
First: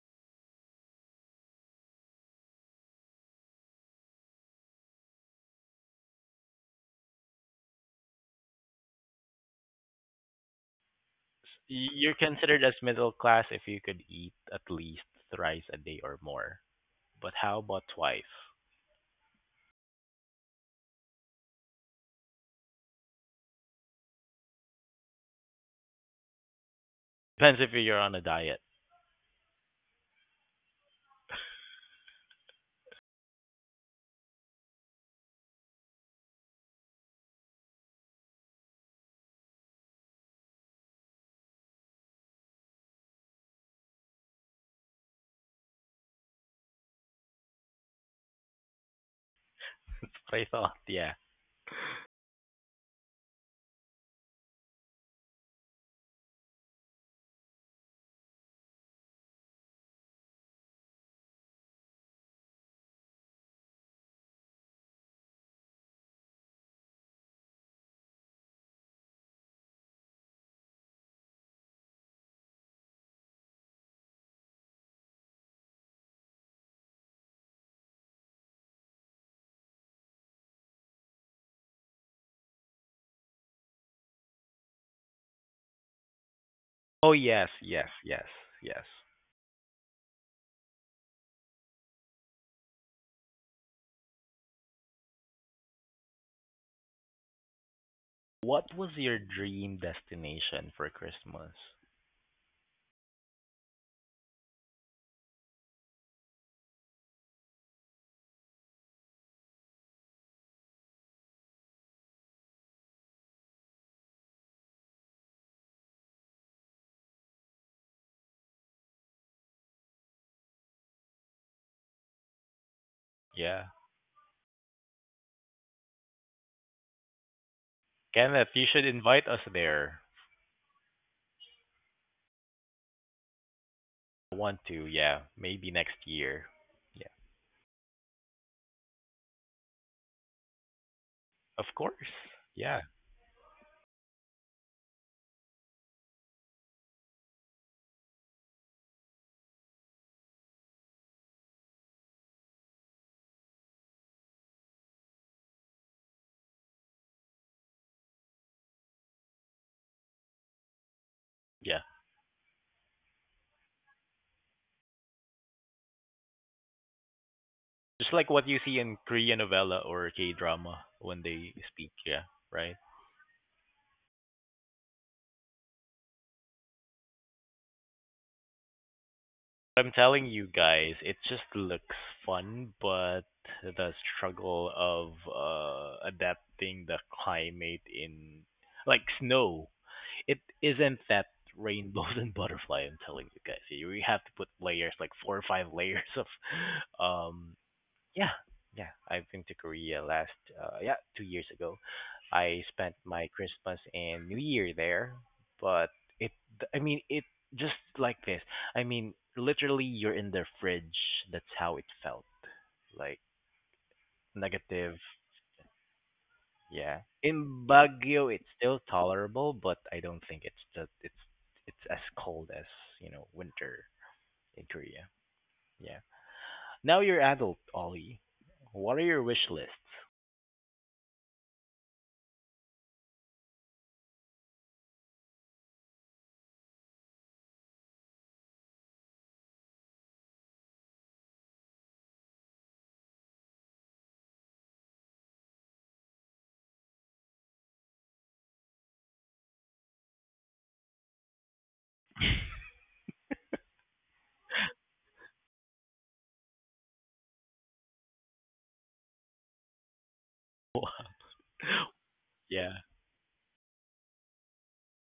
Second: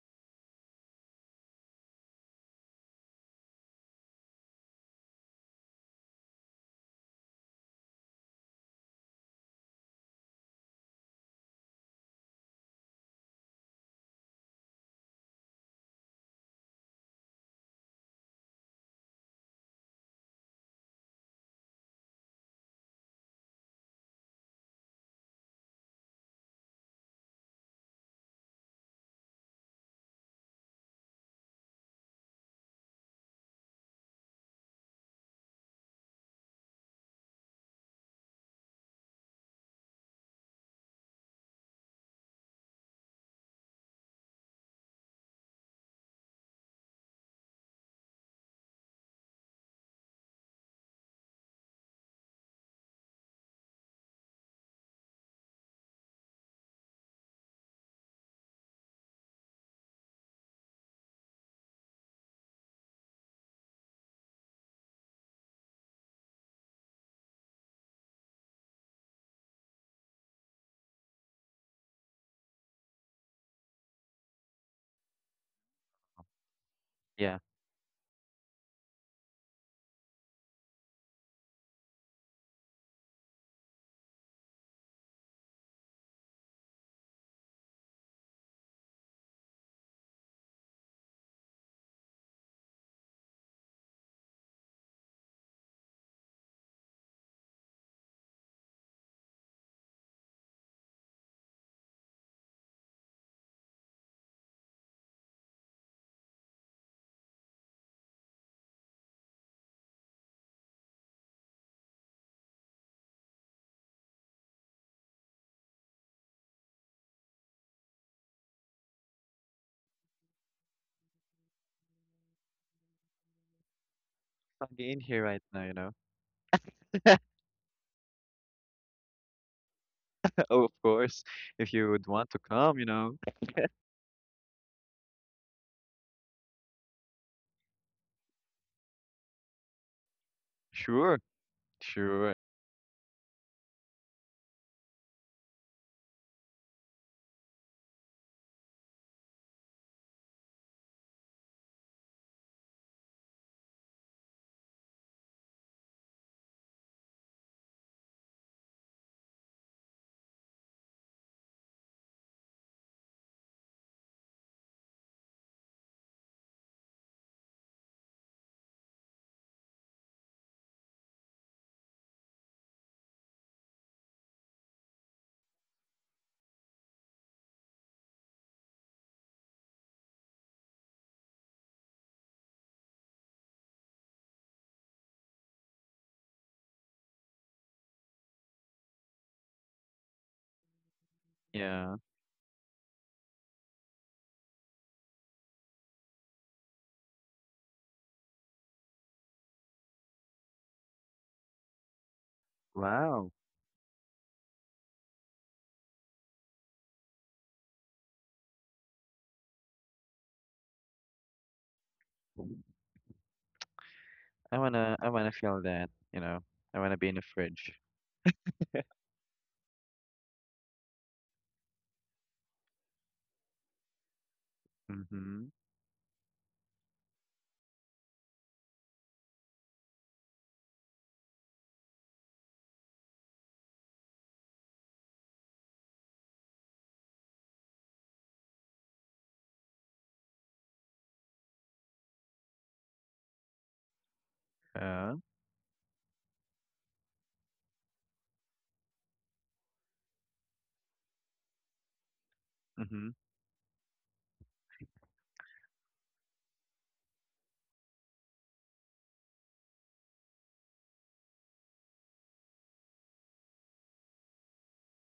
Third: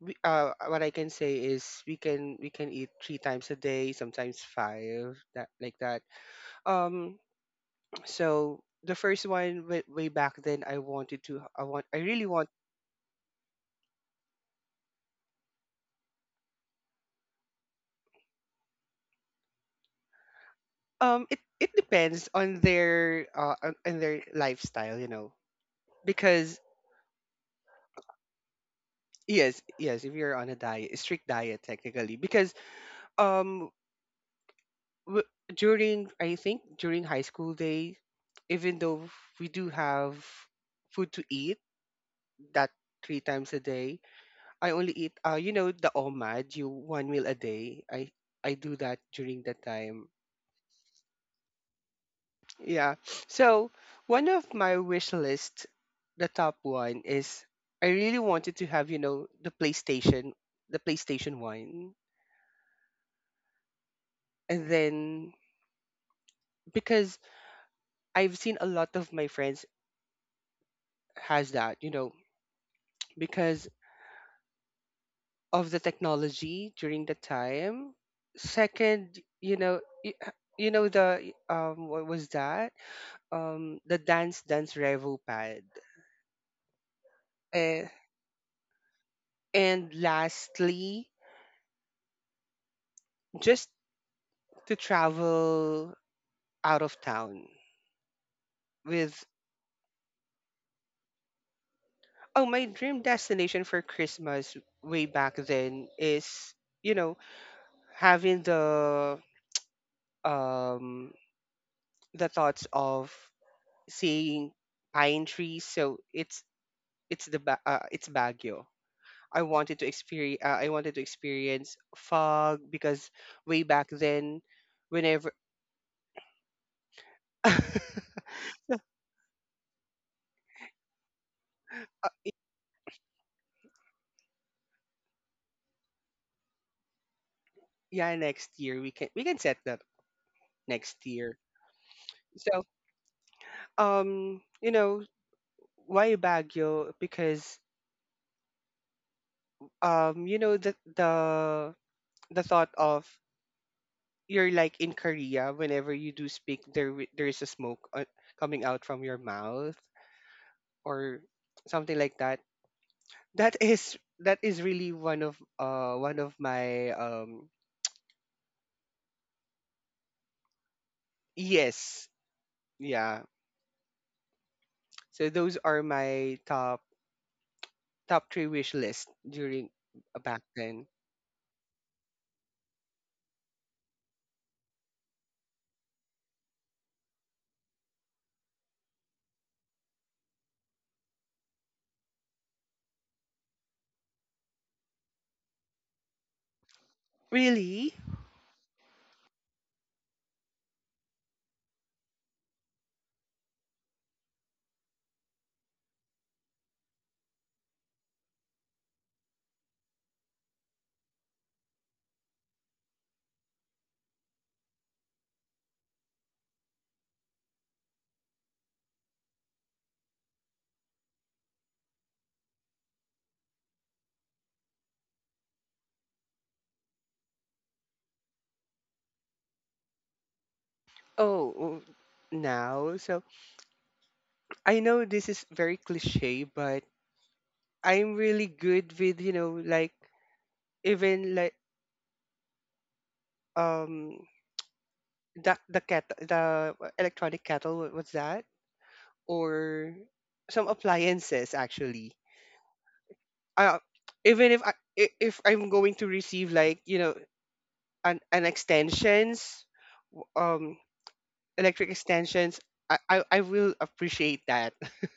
we, what I can say is we can eat three times a day, sometimes five, that like that. Um, So the first one way, way back then, I wanted to, I want, I You're really want. considered as middle class if you could eat at least thrice a day or more. But how about twice? It depends on their lifestyle, because Depends if you're on a diet. yes, yes, if you're on a diet, a strict diet technically, because um w- during I think during high school day, even though we do have food to eat that three times a day, I only eat the OMAD, you one meal a day. I do that during that time That's what I thought. Yeah. Yeah. So one of my wish list, the top one is I really wanted to have the PlayStation, the PlayStation 1. And then because I've seen a lot of my friends has that because of the technology during the Yeah, time. Second, y- the what was that? The Dance Dance Revo pad. Oh yes, Uh, yes, yes, yes. and lastly, just to travel out of town What was your with dream destination for Christmas? oh my dream destination for Christmas, way back then, is you know having um the thoughts of seeing pine trees, so it's Baguio. I wanted to experience fog because way Yeah. back then, I'll be in here whenever. right now, you know. Kenneth, you should invite us there. Oh, of course, if you would want to come, you know. I want to, yeah. Maybe next year. Yeah. Yeah, next year we can set that, next Sure, year. Of course. sure. So Yeah. um you know why Baguio? Because um you know the the the thought of, you're like in Korea, whenever you do speak there, there is a smoke coming out from your mouth, or Yeah. something like that. That is really one of one of my Just like what you see in Korean novella or K drama when they speak, yes. yeah, right? Yeah. So those are my top three wish list during, I'm telling back you then. guys, it just looks fun, but the struggle of adapting the climate in like snow, it isn't that Yeah. rainbows and butterfly. I'm telling you guys, you have to put layers like four or five layers of um Really. yeah, yeah. I've been to Korea last, yeah, 2 years ago. I spent my Wow. Christmas and New Year there, but it, I mean, it just like this. I mean, literally, you're in the fridge. That's how it felt. Like negative, I wanna feel that, you know. I wanna yeah. be in the In fridge. Baguio, it's still tolerable, but I don't think it's as cold as winter in Korea. Mm-hmm. Yeah. Now you're adult, Ollie. What are your wish lists? Oh, now, so I know this is very cliche, but I'm really good with, you know, like even like um Uh, the electronic kettle, what's that? Or some appliances actually. mm-hmm. Uh, Even if I'm going to receive like, an, an extensions, w- um What? electric extensions, Yeah. I will appreciate that.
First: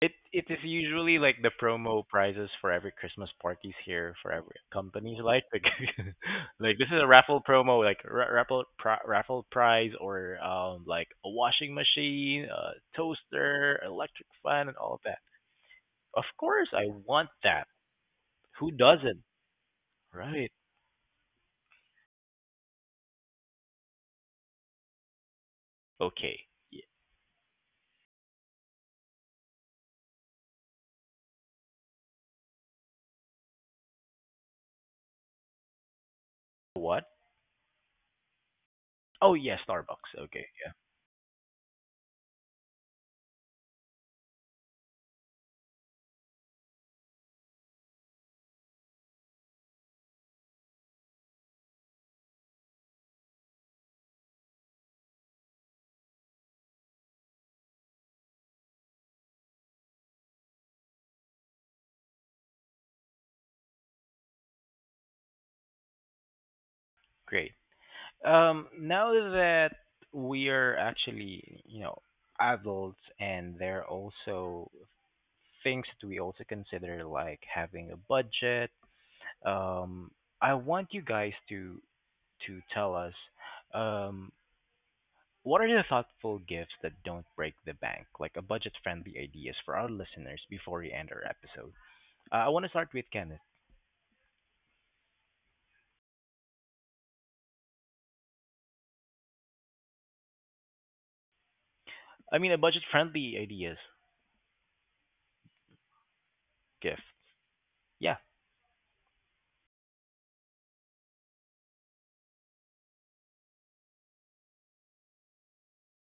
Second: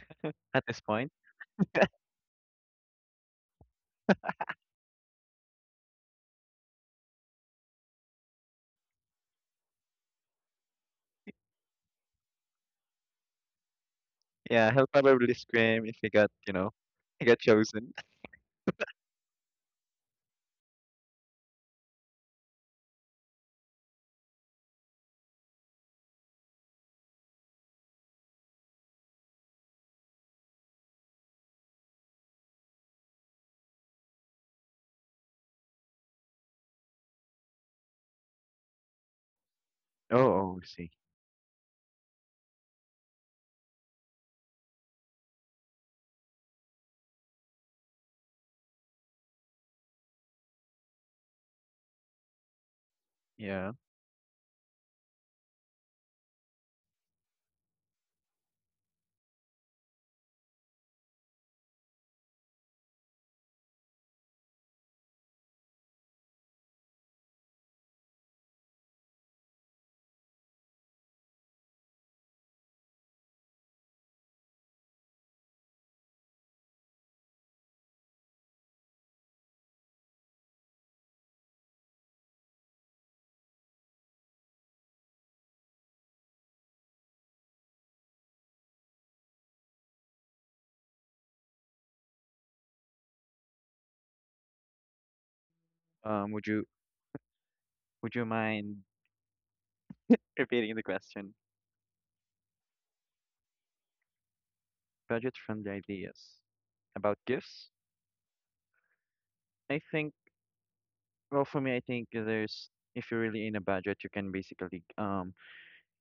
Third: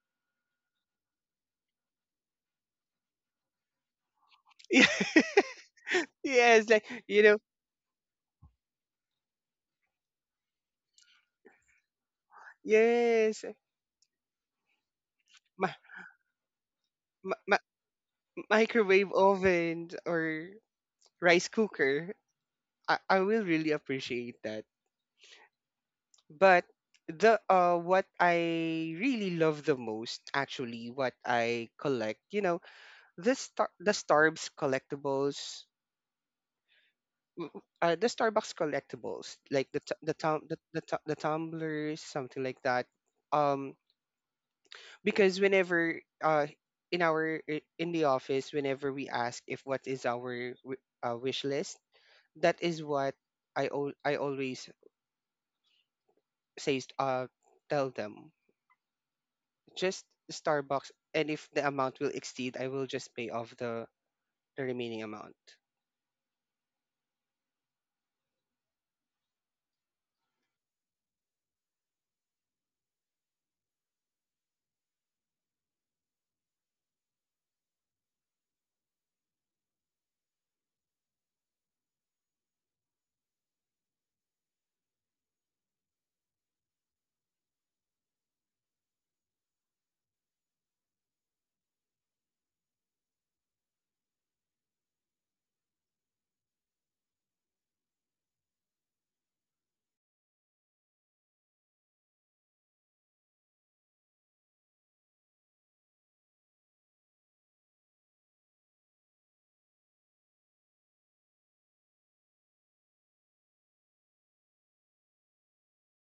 It is At this point. usually like the promo prizes for every Christmas parties here for every Yeah. company's Yes, like like this is a you know, raffle promo raffle prize or like a washing machine, a yes, toaster, electric fan, Yeah, and he'll all of that. probably my, scream if he Of got, you course, know, I he want got my that. chosen. Who microwave doesn't? oven or Right. rice cooker. I will really appreciate that. Okay. But Yeah. the what I really love the most actually, what I collect, the star the Starbucks collectibles, What? Oh yeah, the tu- the Oh, Starbucks. tum- Okay. Oh, I Yeah. the, see. tu- the tumblers, something like that. Um, because whenever in the office, whenever we ask if what is our wish list, that is what I Yeah. al- I always says tell them, just Starbucks, and if the amount will exceed, I will just pay off the remaining amount. Great. Now that we are actually, adults and there are also things that we also consider like having a budget, um, I want you guys to tell us um, what are the thoughtful gifts that don't break the bank, like a budget-friendly ideas for our listeners before we end our episode. I want to start with Kenneth. Um, would you would you mind repeating the question? I mean, a budget-friendly ideas Budget-friendly ideas gift. about gifts? Yeah, I think. Well, for me, I think there's if you're really in a budget, you can basically,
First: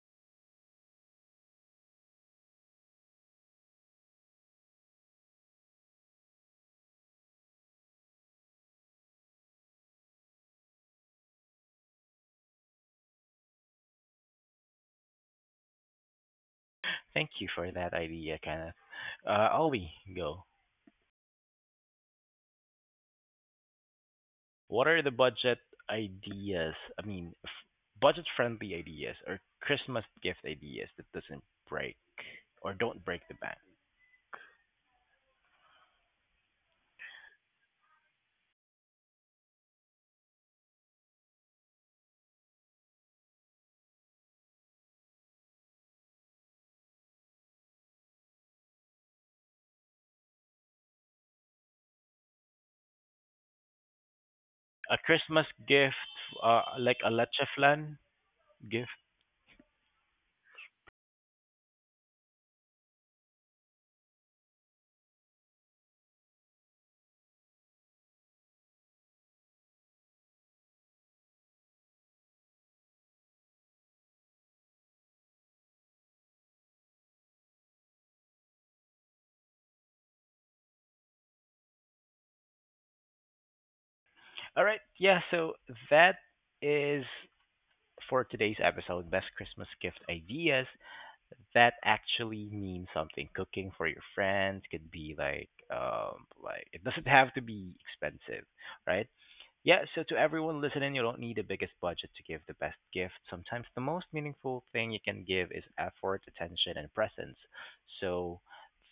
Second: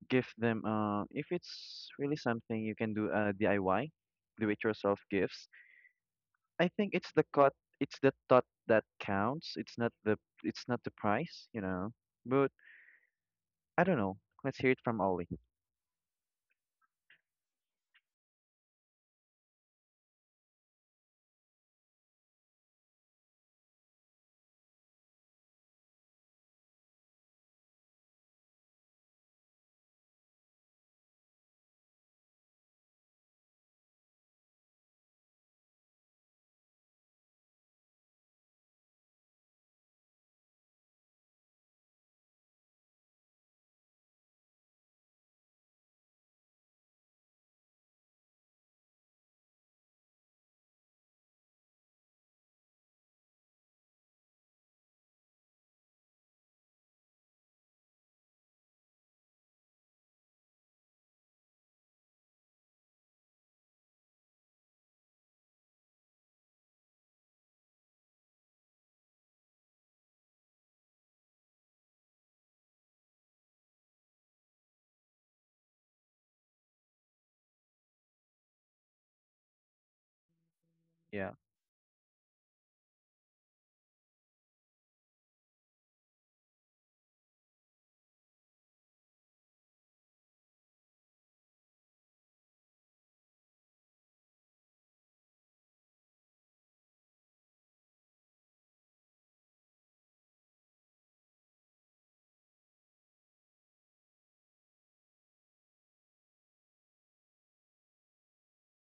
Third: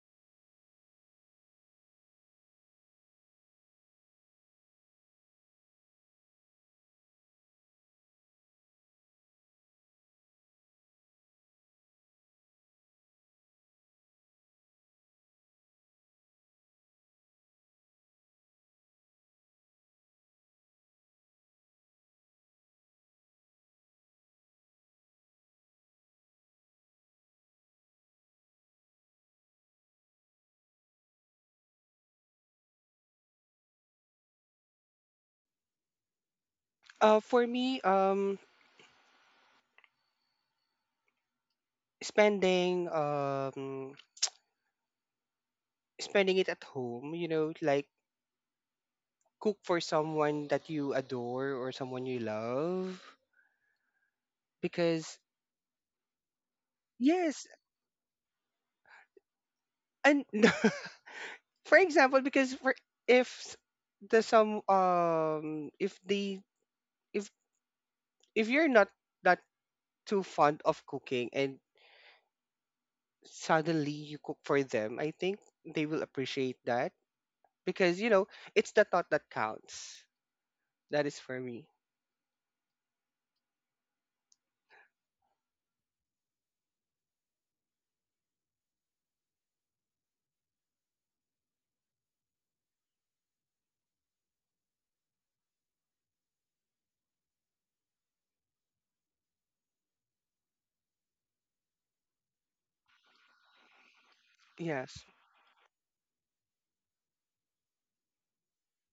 give them, if it's really something you can do, uh, DIY, do it yourself gifts. I think it's the thought that counts. It's not the price, you know. But I don't know. Let's hear it from Ollie. thank you for that idea, Kenneth. Ollie, go. What are the budget ideas? I mean, budget-friendly ideas or Christmas gift ideas that doesn't break or don't break the bank? For me, spending um spending it at home, like cook for someone that you adore or someone you love, A because Christmas gift, like a yes, leche flan gift. and for example, because for if s- the some if the if if you're not that too fond of cooking, and suddenly you cook for them, I think they will appreciate that, because it's the thought that counts. That is Yeah. for me. All right, yeah. So that is for today's episode, best Christmas gift ideas. That actually means something. Cooking for your friends could be like it doesn't have to be expensive, right? Yeah, so to everyone listening, you don't need the biggest budget to give the best gift. Sometimes the most meaningful thing you Yes. can give is effort, attention, and presence. So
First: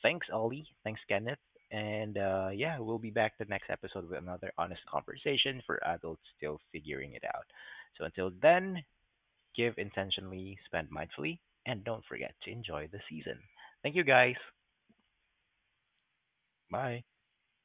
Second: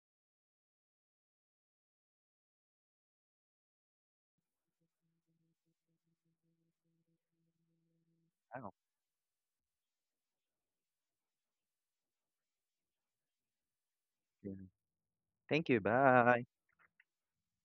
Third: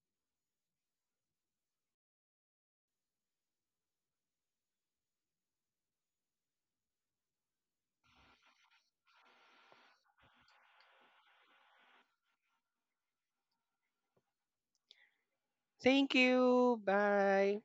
thanks, Ollie. Thanks, Kenneth. And yeah, we'll be back the next episode with another honest conversation for adults still figuring it out. So until Wow. then, give intentionally, spend mindfully, and don't forget to enjoy the season. Thank you guys. Yeah. Thank you. Thank Bye. you. Bye. Bye.